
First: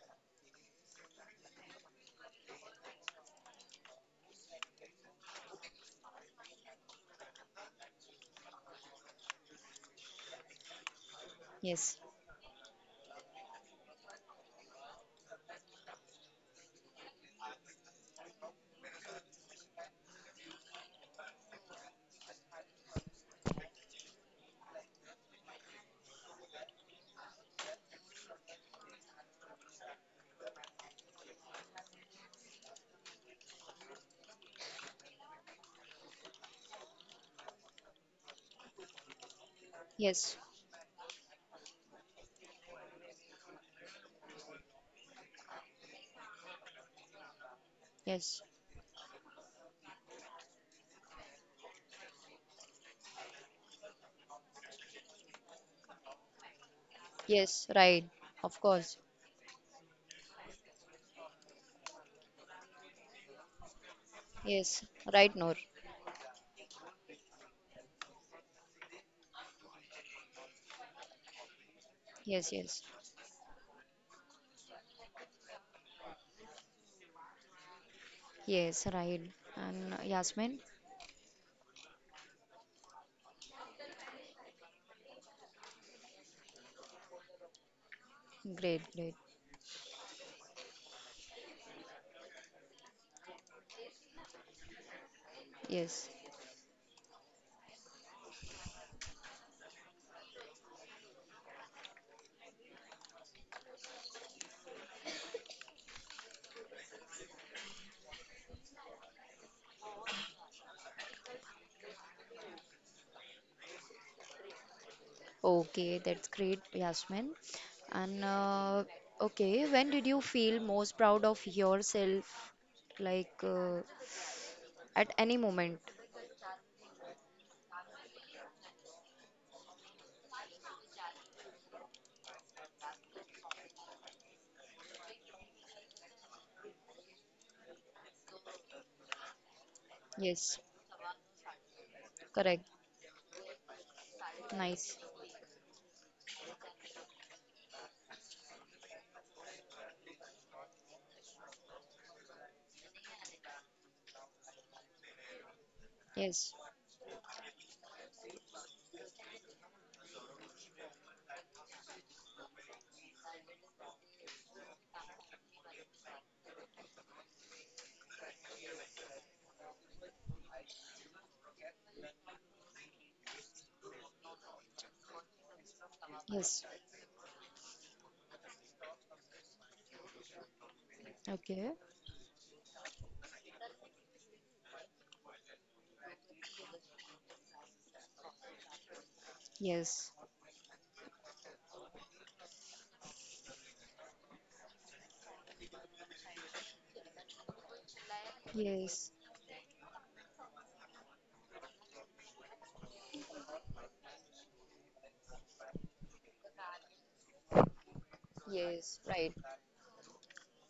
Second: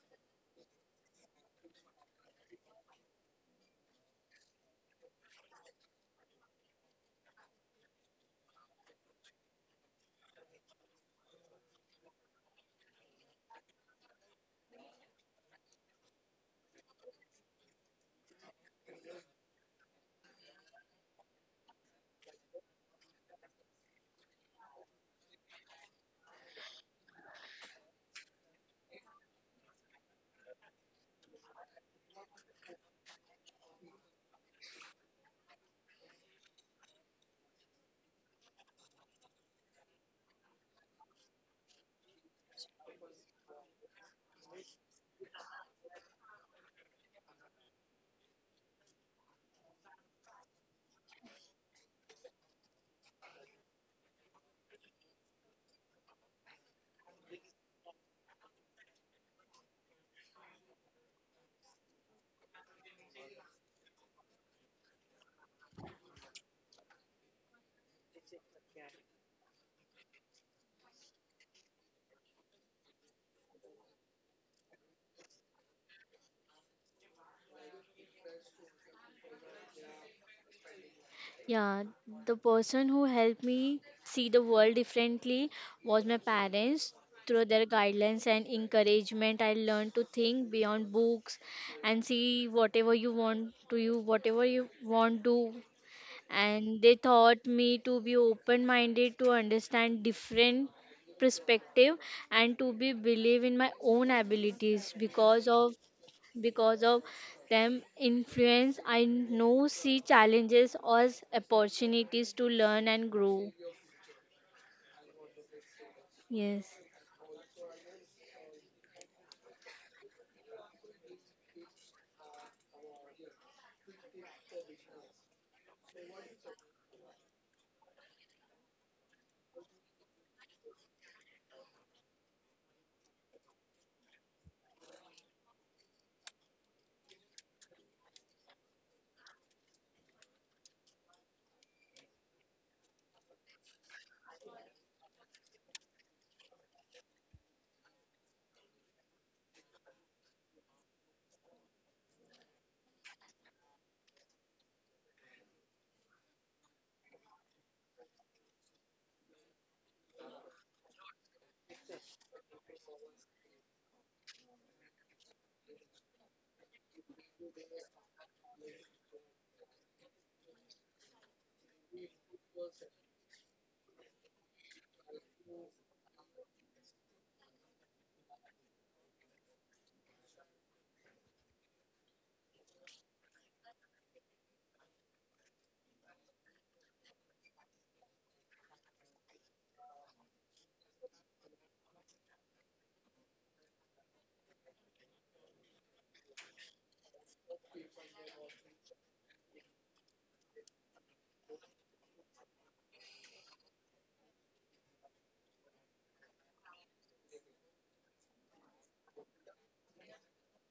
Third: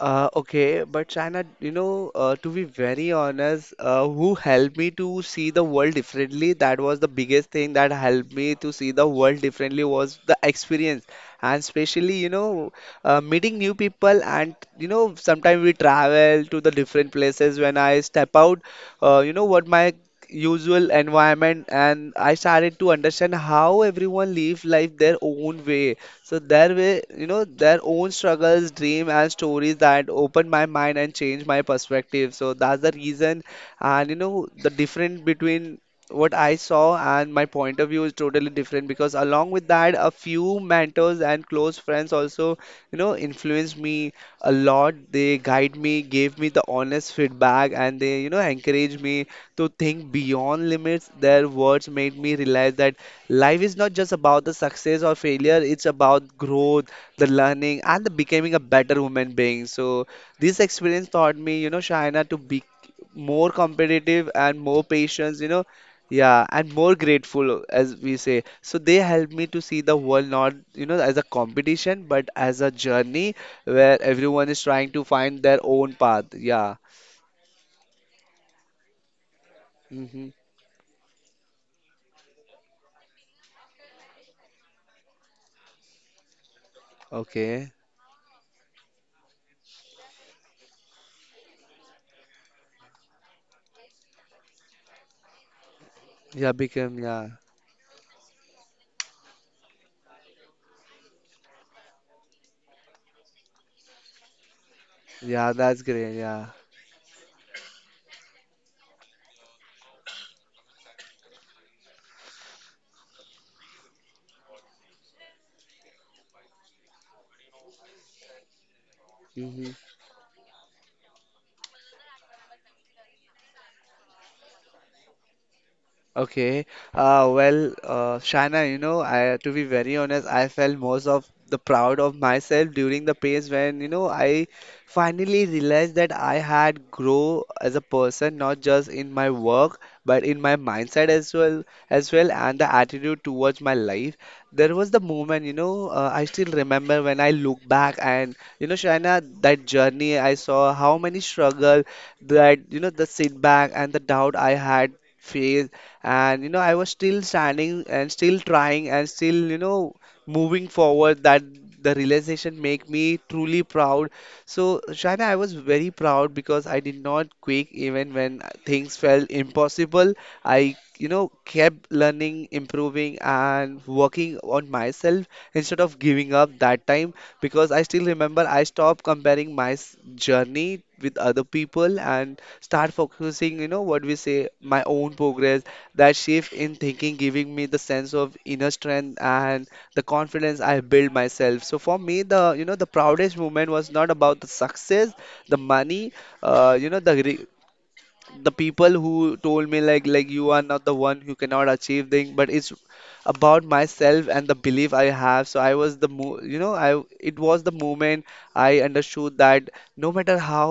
S2: Okay, but China, you know, to be very honest, who helped me to see the world differently? That was the biggest thing that helped me to see the world differently, was the experience, and
S1: Yes,
S2: especially, you know, meeting new people. And you know, sometimes we travel to the different places. When I step out, you know what, my usual environment, and I started to understand how everyone live life their own way. So their way, you know, their own struggles, dream and stories, that opened my mind and changed my perspective. So that's the reason. And you know, the difference between what I saw and my point of view is totally different, because along with that, a
S1: yes,
S2: few mentors and close friends also, you know, influenced me a lot. They guide me, gave me the honest feedback, and they, you know,
S1: yes,
S2: encourage me to think beyond limits. Their words made me realize that life is not just about the success or failure, it's about growth, the
S1: yes,
S2: learning,
S1: right,
S2: and the becoming
S1: of
S2: a better
S1: course.
S2: human being. So this experience taught me, you know, Shaina, to be more competitive and more
S1: Yes, right,
S2: patient, you
S1: Noor.
S2: know, yeah, and more grateful, as we say. So they helped me to see the world not, you know, as a competition, but
S1: Yes,
S2: as a
S1: yes,
S2: journey where everyone is trying to find their own path. Yeah.
S1: yes, right. And
S2: Mm-hmm.
S1: Yasmin,
S3: Yeah, the person who helped me see the world differently was my parents. Through their
S2: Okay.
S3: guidelines and
S1: great, great.
S3: encouragement, I learned to think beyond books and see whatever you want to you, whatever you want to
S1: Yes,
S2: Yeah,
S3: and they
S2: became, yeah.
S3: taught me to be open minded to understand different perspective and to be believe in my own abilities because
S2: Yeah,
S3: of
S2: that's great, yeah.
S3: because of them influence I know see challenges as opportunities to learn and grow.
S1: okay, that's great,
S3: Yes.
S1: Yasmin. And okay,
S2: Hmm.
S1: when did you feel most proud of yourself? Like at any moment?
S2: Okay. Shaina, you know, I to be very honest, I felt most of the proud of myself during the phase when, you know, I finally realized that I had grow as a person, not just in my work, but in my
S1: Yes.
S2: mindset as well, and
S1: Correct.
S2: the attitude towards my life. There was
S1: Nice.
S2: the moment, you know, I still remember, when I look back and, you know, Shaina, that journey, I saw how many struggle that, you know, the setback and the doubt I had faced, and you
S1: Yes.
S2: know, I was still standing and still trying and still, you know, moving forward. That the realization make me truly proud. So Shaina, I was very proud because I did not quit even when things felt impossible. I, you know, kept learning, improving, and working on myself instead of giving up
S1: Yes.
S2: that time. Because I still remember, I stopped comparing my journey with other
S1: Okay.
S2: people and start focusing, you know, what we say, my own progress. That shift in thinking giving me the sense of inner strength and the
S1: Yes.
S2: confidence I build myself. So for me, the, you know, the proudest moment was not about the success, the money, you know, the people
S1: Yes.
S2: who told me like you are not the one who cannot achieve thing, but it's about myself and the belief I have. So I was the mo you know, I it was the moment I
S1: Yes. Right.
S2: understood that no matter how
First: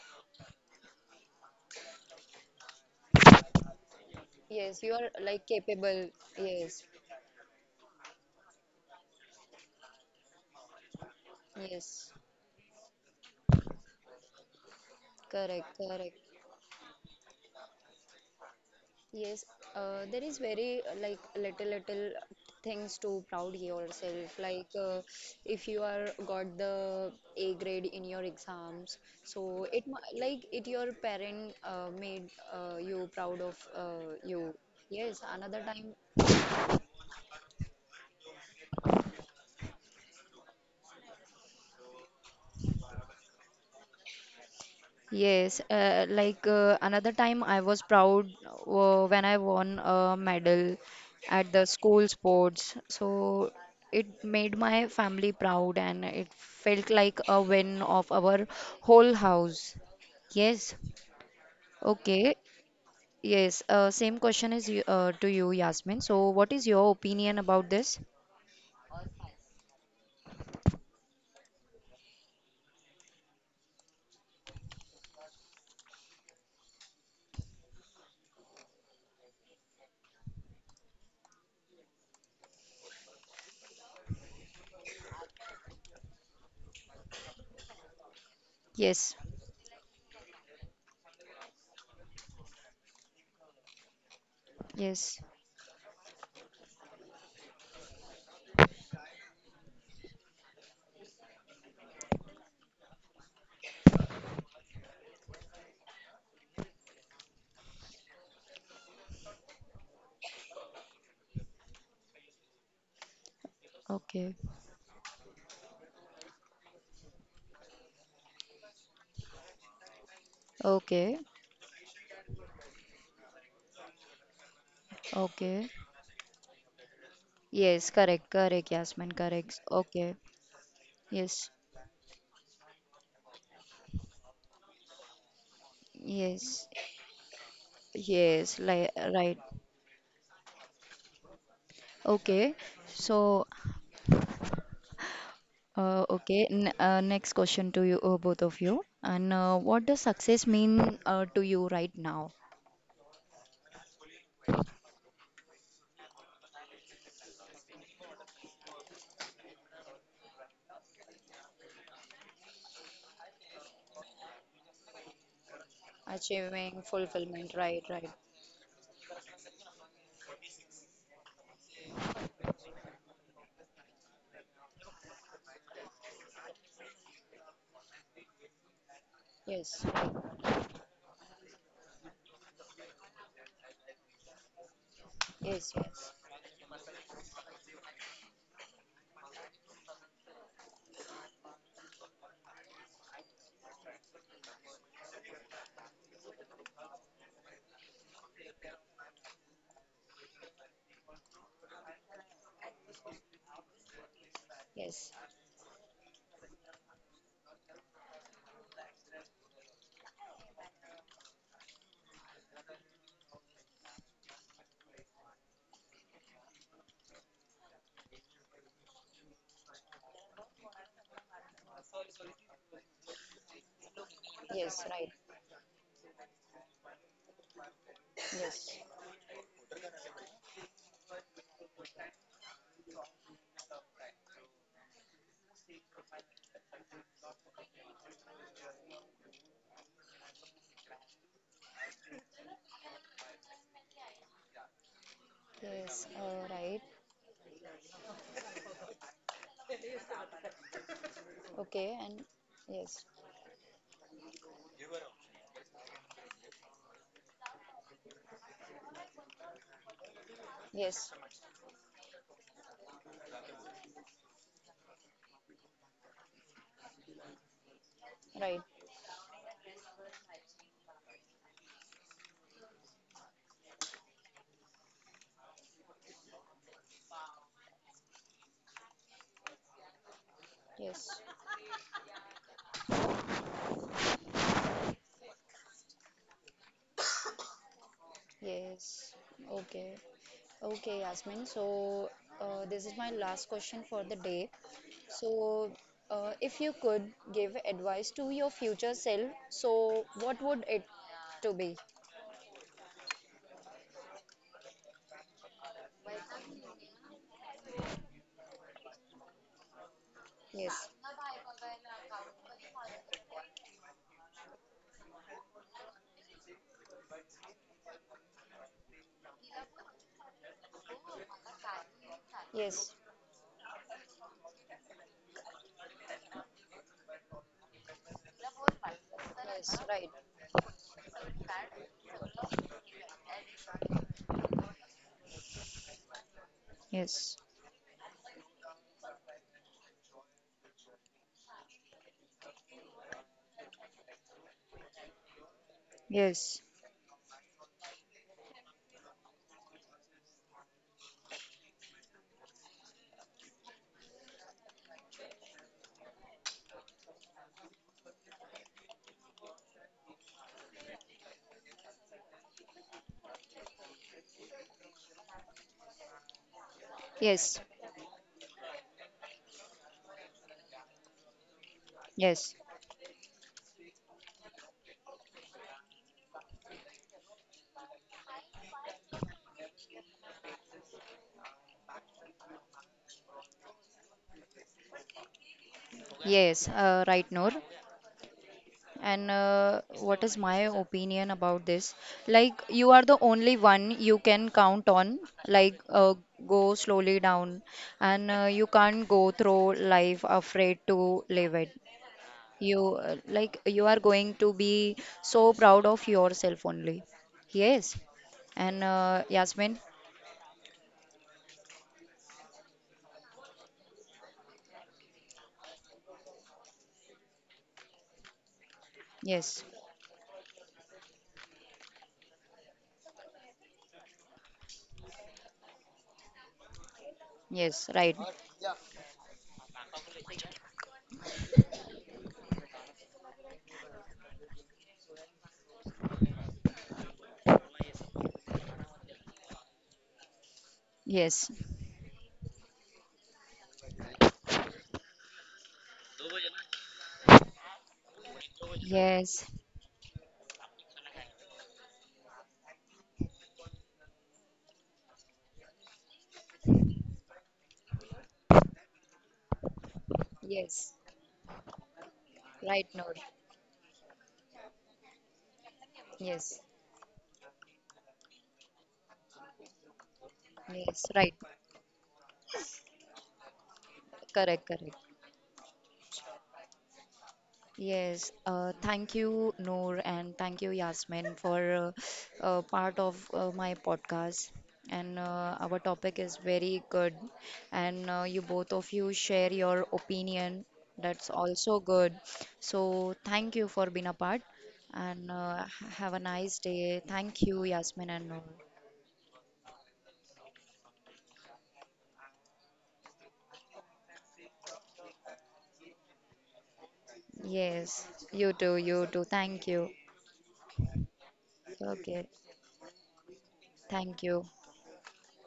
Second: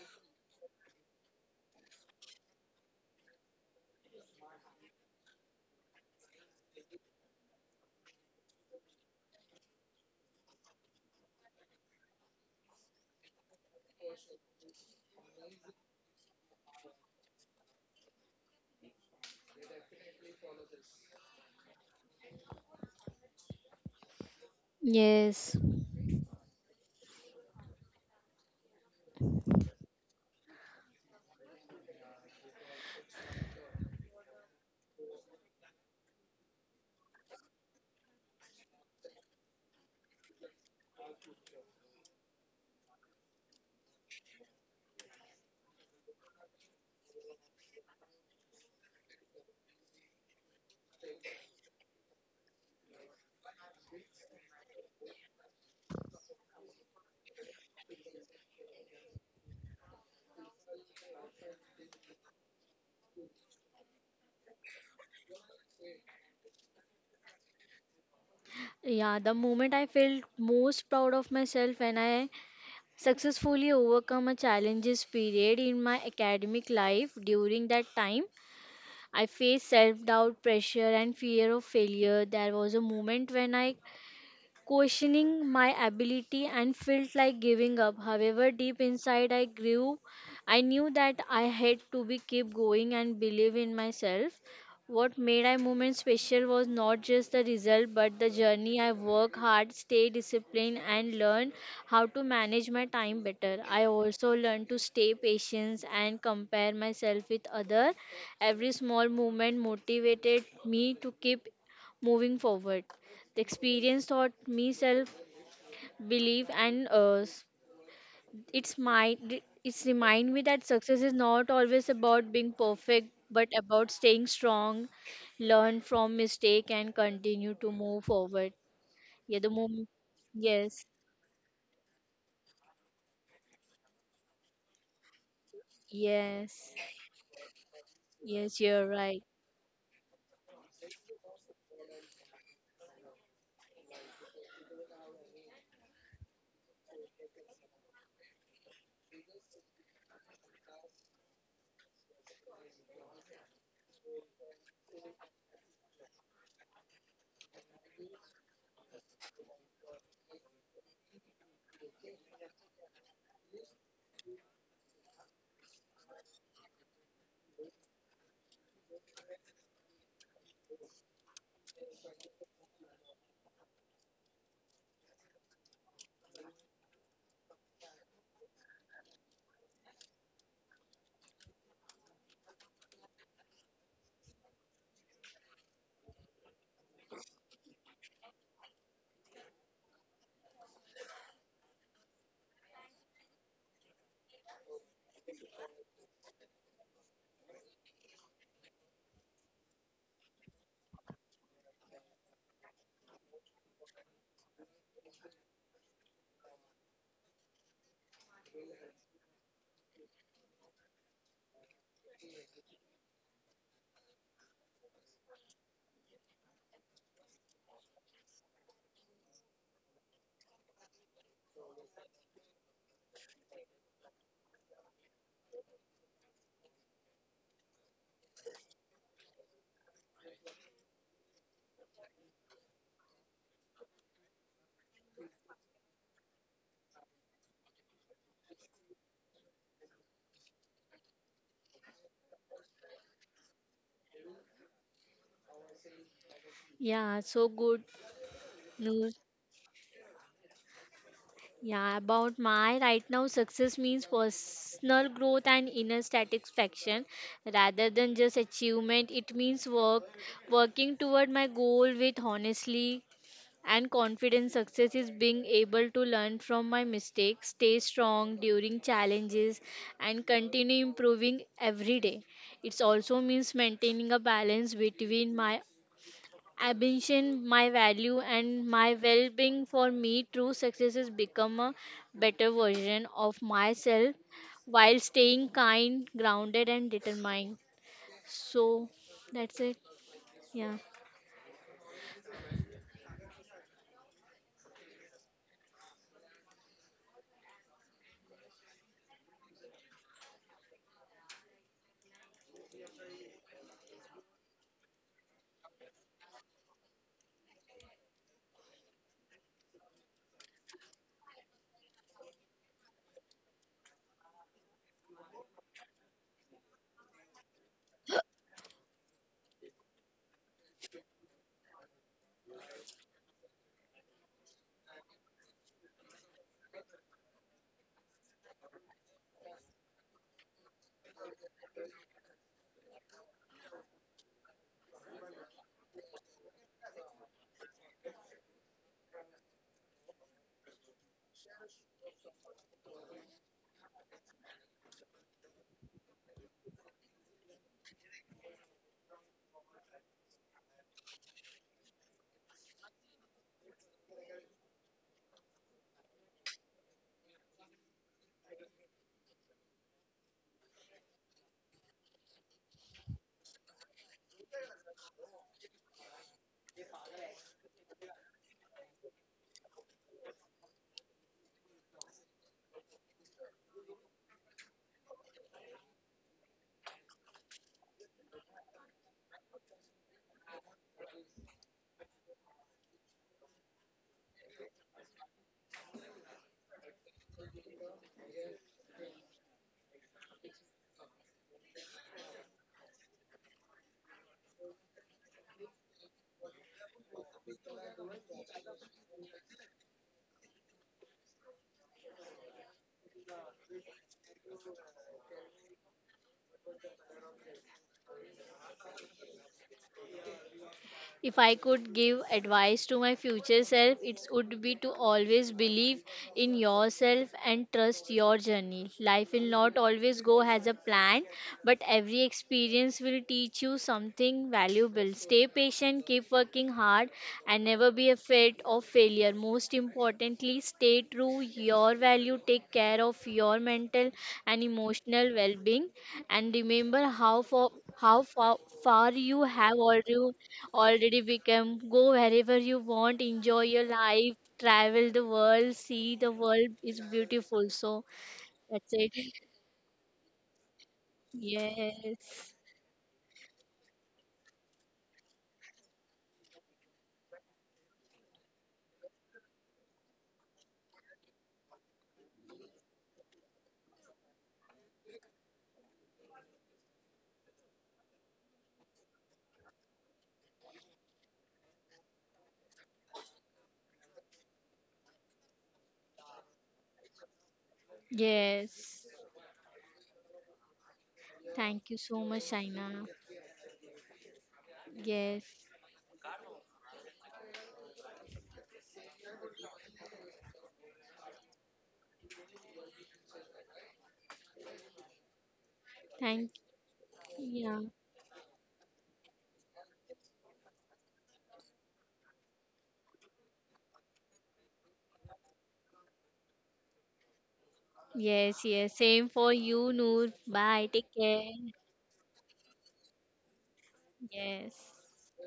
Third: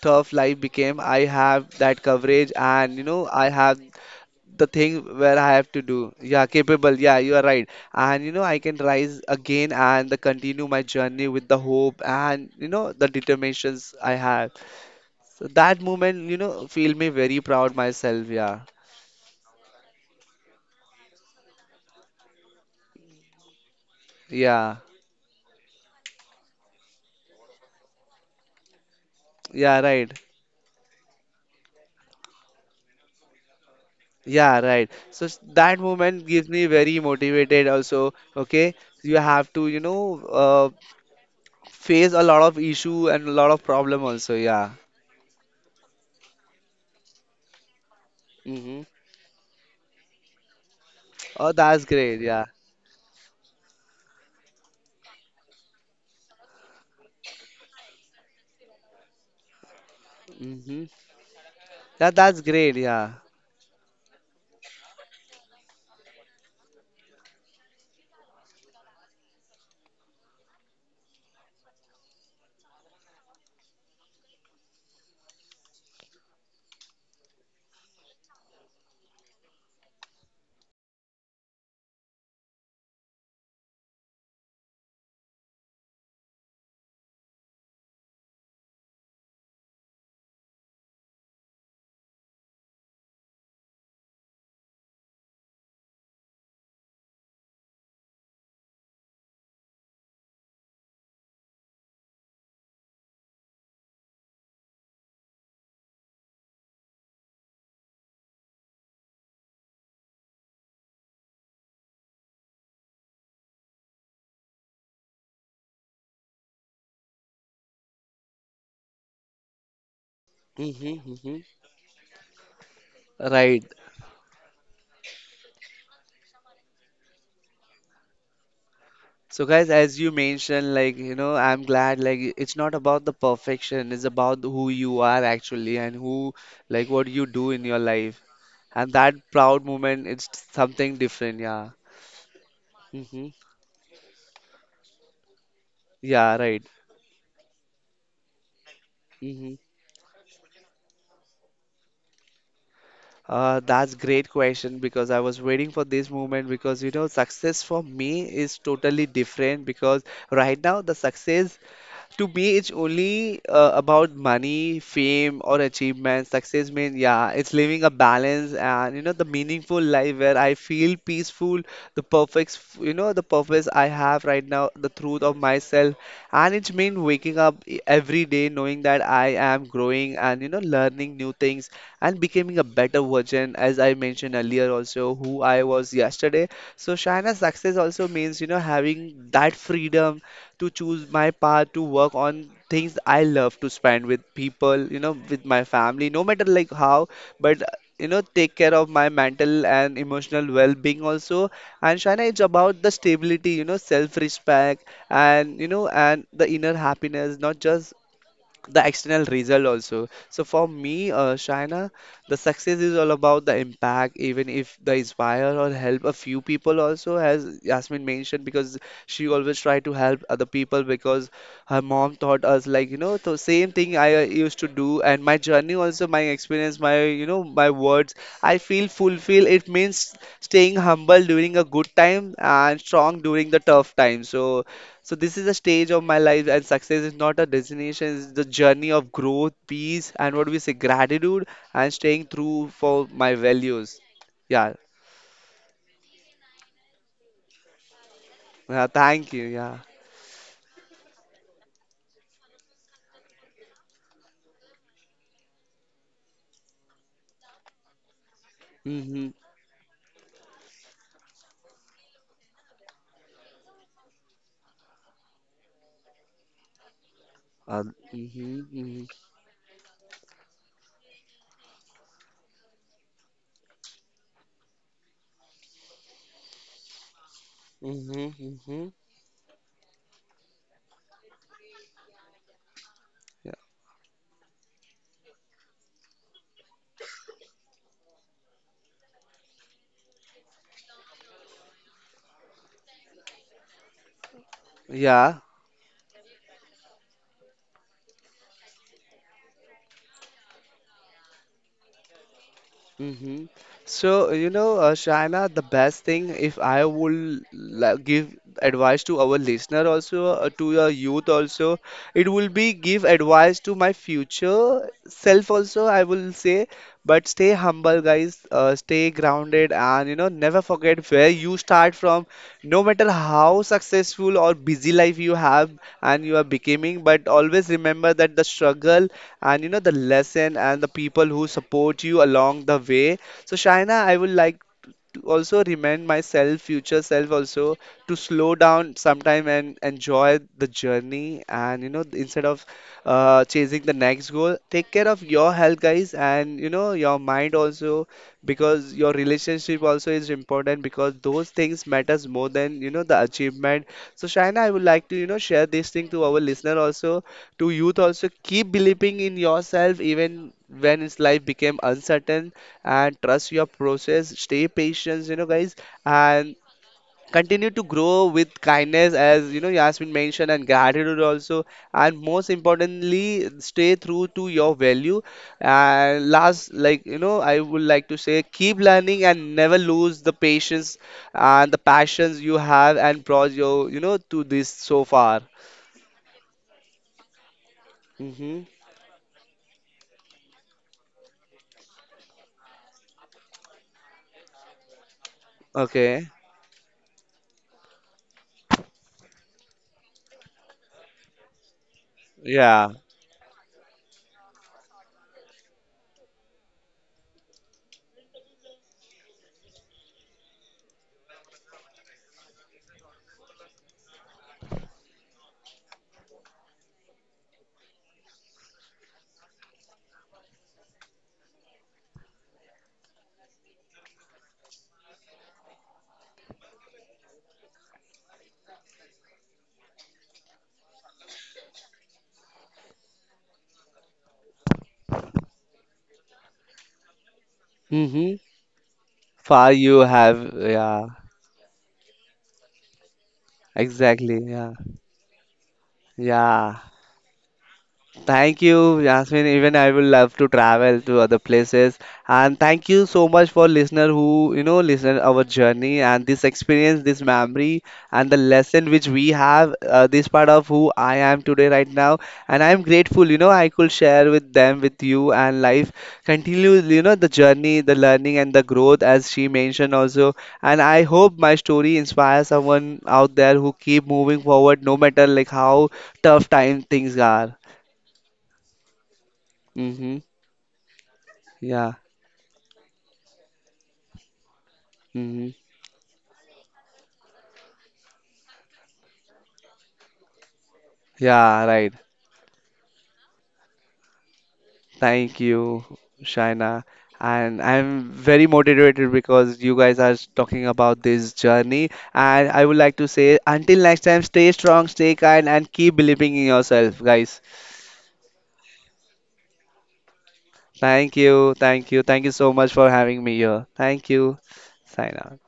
S2: tough life became, I have that coverage, and you know, I have the
S1: Yes.
S2: thing
S1: You are
S2: where
S1: like
S2: I have to
S1: capable.
S2: do. Yeah,
S1: Yes.
S2: capable, yeah, you are right. And you know, I can rise again and the continue my journey with the hope,
S1: Yes.
S2: and you know, the determinations I have. So
S1: Correct.
S2: that
S1: Correct.
S2: moment, you know, feel me very proud myself. Yeah,
S1: Yes. There is very like little little things to proud yourself. Like
S2: yeah,
S3: Yes.
S1: if you are got the A grade in your exams, so
S2: yeah,
S1: it
S2: right.
S1: like it your parent made you proud of you.
S2: Yeah, right.
S1: Yes,
S2: So
S1: another
S2: that
S1: time.
S2: moment gives me very motivated also. Okay, you have to, you know, uh, face a lot of issue and a lot of problem also. Yeah.
S1: Yes, another time I was proud
S2: Mm-hmm.
S1: when I won a medal at
S2: Oh,
S1: the
S2: that's
S1: school
S2: great. Yeah.
S1: sports. So it made my family proud and it felt like a win of our whole house. Yes,
S2: Mm-hmm. That
S1: okay.
S2: that's great. Yeah.
S1: Yes, same question is to you, Yasmin. So what is your opinion about this?
S3: Yeah, the moment I felt most proud of myself when I successfully overcome a challenges period in my academic life during that time I faced self doubt, pressure, and fear of failure. There was a moment when I questioning my ability and felt like giving up. However, deep
S1: Yes,
S3: inside I grew I knew that I had to be keep going and believe in myself. What
S1: yes.
S3: made I moment special was not just the result but the journey. I work hard, stay disciplined and learn how to manage my time better. I also learned to stay patient and compare myself with other. Every small movement motivated me to keep moving forward. The experience taught
S1: Okay,
S3: me self belief and it's my it's remind me that success
S2: Mm-hmm.
S3: is
S1: okay,
S2: Mm-hmm.
S3: not always about being perfect but
S2: Right.
S3: about staying strong,
S1: okay.
S3: learn from mistake and continue to
S1: Yes,
S3: move
S1: correct,
S3: forward.
S1: correct, Yasmin,
S3: Yeah,
S2: So
S3: the
S1: correct.
S2: guys,
S3: moment.
S2: as you
S1: Okay,
S2: mentioned,
S3: Yes,
S2: like, you know,
S1: yes.
S2: I'm glad, like it's not about the perfection, it's about who you are actually and who
S1: Yes,
S3: yes,
S2: like what you do in your life.
S1: yes,
S3: yes. You're
S1: like
S2: And that
S3: right.
S1: right.
S2: proud moment, it's something different, yeah.
S1: Okay,
S2: Mm-hmm.
S1: so uh,
S2: Yeah,
S1: okay.
S2: right.
S1: N Next question to you, both of you. And
S2: Mm-hmm.
S1: what does success mean to you right now?
S2: That's great question, because I was waiting for this moment, because you know, success for me is totally different. Because right now the success, to me, it's only about money, fame, or achievement. Success
S1: Achieving
S2: means, yeah, it's
S1: fulfillment,
S2: living
S1: right,
S2: a
S1: right.
S2: balance and, you know, the meaningful life where I feel peaceful, the perfect, you know, the purpose I have right now, the truth of myself. And it's mean waking up every day knowing that I am
S1: Yes, right.
S2: growing and, you know, learning new things and becoming a better version, as I mentioned earlier, also who I
S1: Yes,
S2: was
S1: yes,
S2: yesterday. So, China, success also means, you know, having that freedom to choose my path, to work on things I love, to spend with people, you know, with my family, no matter like how, but you know, take care of my mental and emotional well-being also. And Shana, it's about the stability, you know, self-respect,
S1: yes,
S2: and you know, and the inner happiness, not just the external result also. So for me, Shaina, the success is all about the impact, even if the inspire or help a few people also, as Yasmin mentioned, because she always tried to help other people, because her mom taught us like, you know, the same thing I used to
S1: yes,
S2: do.
S1: right.
S2: And my journey also, my experience, my, you know, my words, I
S1: Yes,
S2: feel fulfilled. It means staying humble during a good time and strong during the tough time. So so this is a stage of my life, and success is not a destination; it's the journey of growth, peace, and what we say, gratitude, and staying true for my values. Yeah,
S1: yes, right.
S3: Yeah, so good
S2: yeah.
S3: news.
S2: Thank you. Yeah.
S3: Yeah,
S1: Okay, and
S3: about my right
S1: yes,
S3: now, success means personal growth and inner satisfaction rather than just achievement.
S2: Mhm.
S3: It means work, working
S1: yes,
S3: toward my goal with honestly and confidence. Success is being able to learn from my mistakes, stay
S2: Uh,
S3: strong
S1: right.
S2: mhm.
S3: during
S2: Mhm.
S3: challenges, and continue improving every day. It also means maintaining a balance between my ambition, my value,
S2: Mhm.
S3: and
S2: Mhm.
S3: my well being for me, true success is
S1: Yes,
S3: become a better version of
S2: Yeah.
S3: myself while staying kind, grounded, and determined. So
S1: yes.
S3: that's it.
S1: Okay.
S3: Yeah.
S1: Okay, Yasmin. So, this is my last question for the day.
S2: Yeah.
S1: So, if you could give advice to your future self, so what would it to be?
S2: Mm-hmm. So, you know, Shaina, the best thing, if I would give advice to our listener also, to
S1: Yes.
S2: your youth also, it will be give advice to my future self also, I will say. But stay humble, guys. Stay grounded, and you know, never forget where you start from. No
S1: Yes.
S2: matter how successful or busy life you have and you are becoming, but always remember that the struggle and you
S1: Yes.
S2: know the
S1: Right.
S2: lesson and the people who support you along the way. So Shaina, I would like to also remind myself, future self
S1: Yes,
S2: also, to slow down sometime and enjoy the journey. And you know, instead of chasing the next goal, take care of your health, guys, and
S1: yes,
S2: you know, your mind also, because your relationship also is important, because those things matters more than, you know, the achievement. So, Shaina, I would like to, you know, share this thing to our listener also, to youth also, keep believing in yourself even when his life became uncertain and trust your process, stay patient, you know guys, and
S1: yes,
S2: continue to grow with kindness, as you know, Yasmin mentioned, and gratitude also, and most
S1: yes,
S2: importantly stay true to your value. And last, like, you know, I would like to say, keep learning and never lose the patience and the passions you have and brought your, you know, to this so far.
S1: yes, right, Noor.
S2: Mm-hmm.
S1: And what is my opinion about this, like you are the only one you can count on, like
S2: Okay,
S1: go slowly down, and you can't go through life afraid to live it. You
S2: yeah.
S1: Like you are going to be so proud of yourself only. Yes. And Yasmin,
S3: If I could give advice to my future self, it would be to always believe in yourself and trust your journey. Life will
S1: yes,
S3: not always go as a plan, but every experience will teach you something valuable. Stay patient, keep working hard, and
S1: yes,
S3: never be
S1: right,
S3: afraid of failure. Most importantly, stay true your value, take care of your mental and emotional well-being, and remember how far how
S2: Mm-hmm.
S3: far, far you
S2: Far
S3: have
S2: you
S3: already
S2: have, yeah,
S3: already
S1: yes,
S3: become. Go wherever you want, enjoy your life,
S2: exactly, yeah,
S3: travel the world, see the world
S2: yeah.
S3: is beautiful. So
S2: Thank
S3: that's
S2: you,
S3: it.
S2: Yasmin.
S1: yes,
S2: Even I will love to travel to other places.
S3: Yes.
S2: And thank you so much for listener who, you know, listen our journey and this experience, this memory, and the lesson which we have. This part of who
S1: yes,
S2: I am today, right now, and I am
S1: right, no,
S2: grateful. You know, I could share with them, with you, and life
S1: yes,
S2: continues. You know, the journey, the learning, and the growth, as she mentioned also. And I
S1: yes, right,
S2: hope my story inspires someone out there who keep moving
S1: correct,
S2: forward, no
S1: correct.
S2: matter like how tough time things are.
S1: Yes,
S3: Yes.
S1: thank you, Noor,
S2: Mm-hmm.
S1: and thank you, Yasmin, for
S3: Thank
S2: Yeah,
S3: you so much,
S1: part
S3: Shaina.
S1: of my podcast. And
S3: Yes.
S2: mm-hmm.
S1: our topic is very good, and you both of you share your opinion. That's
S2: Yeah,
S1: also
S2: right.
S1: good. So thank you for being a part, and
S2: Thank you,
S1: have a
S3: Thank
S1: nice
S2: Shaina.
S1: day. Thank
S2: And
S1: you,
S3: yeah.
S2: I'm
S1: Yasmin and Noor.
S2: very motivated because you guys are talking about this journey. And I would like to say, until next time, stay strong, stay kind, and keep believing in yourself, guys.
S1: Yes, you
S3: Yes,
S1: too,
S3: yes.
S1: you too.
S3: Same for
S1: Thank you.
S3: you, Noor. Bye. Take care.
S2: Thank
S1: Okay,
S2: you so much for having me here. Thank
S1: thank
S2: you,
S1: you.
S3: Yes.
S2: Shaina.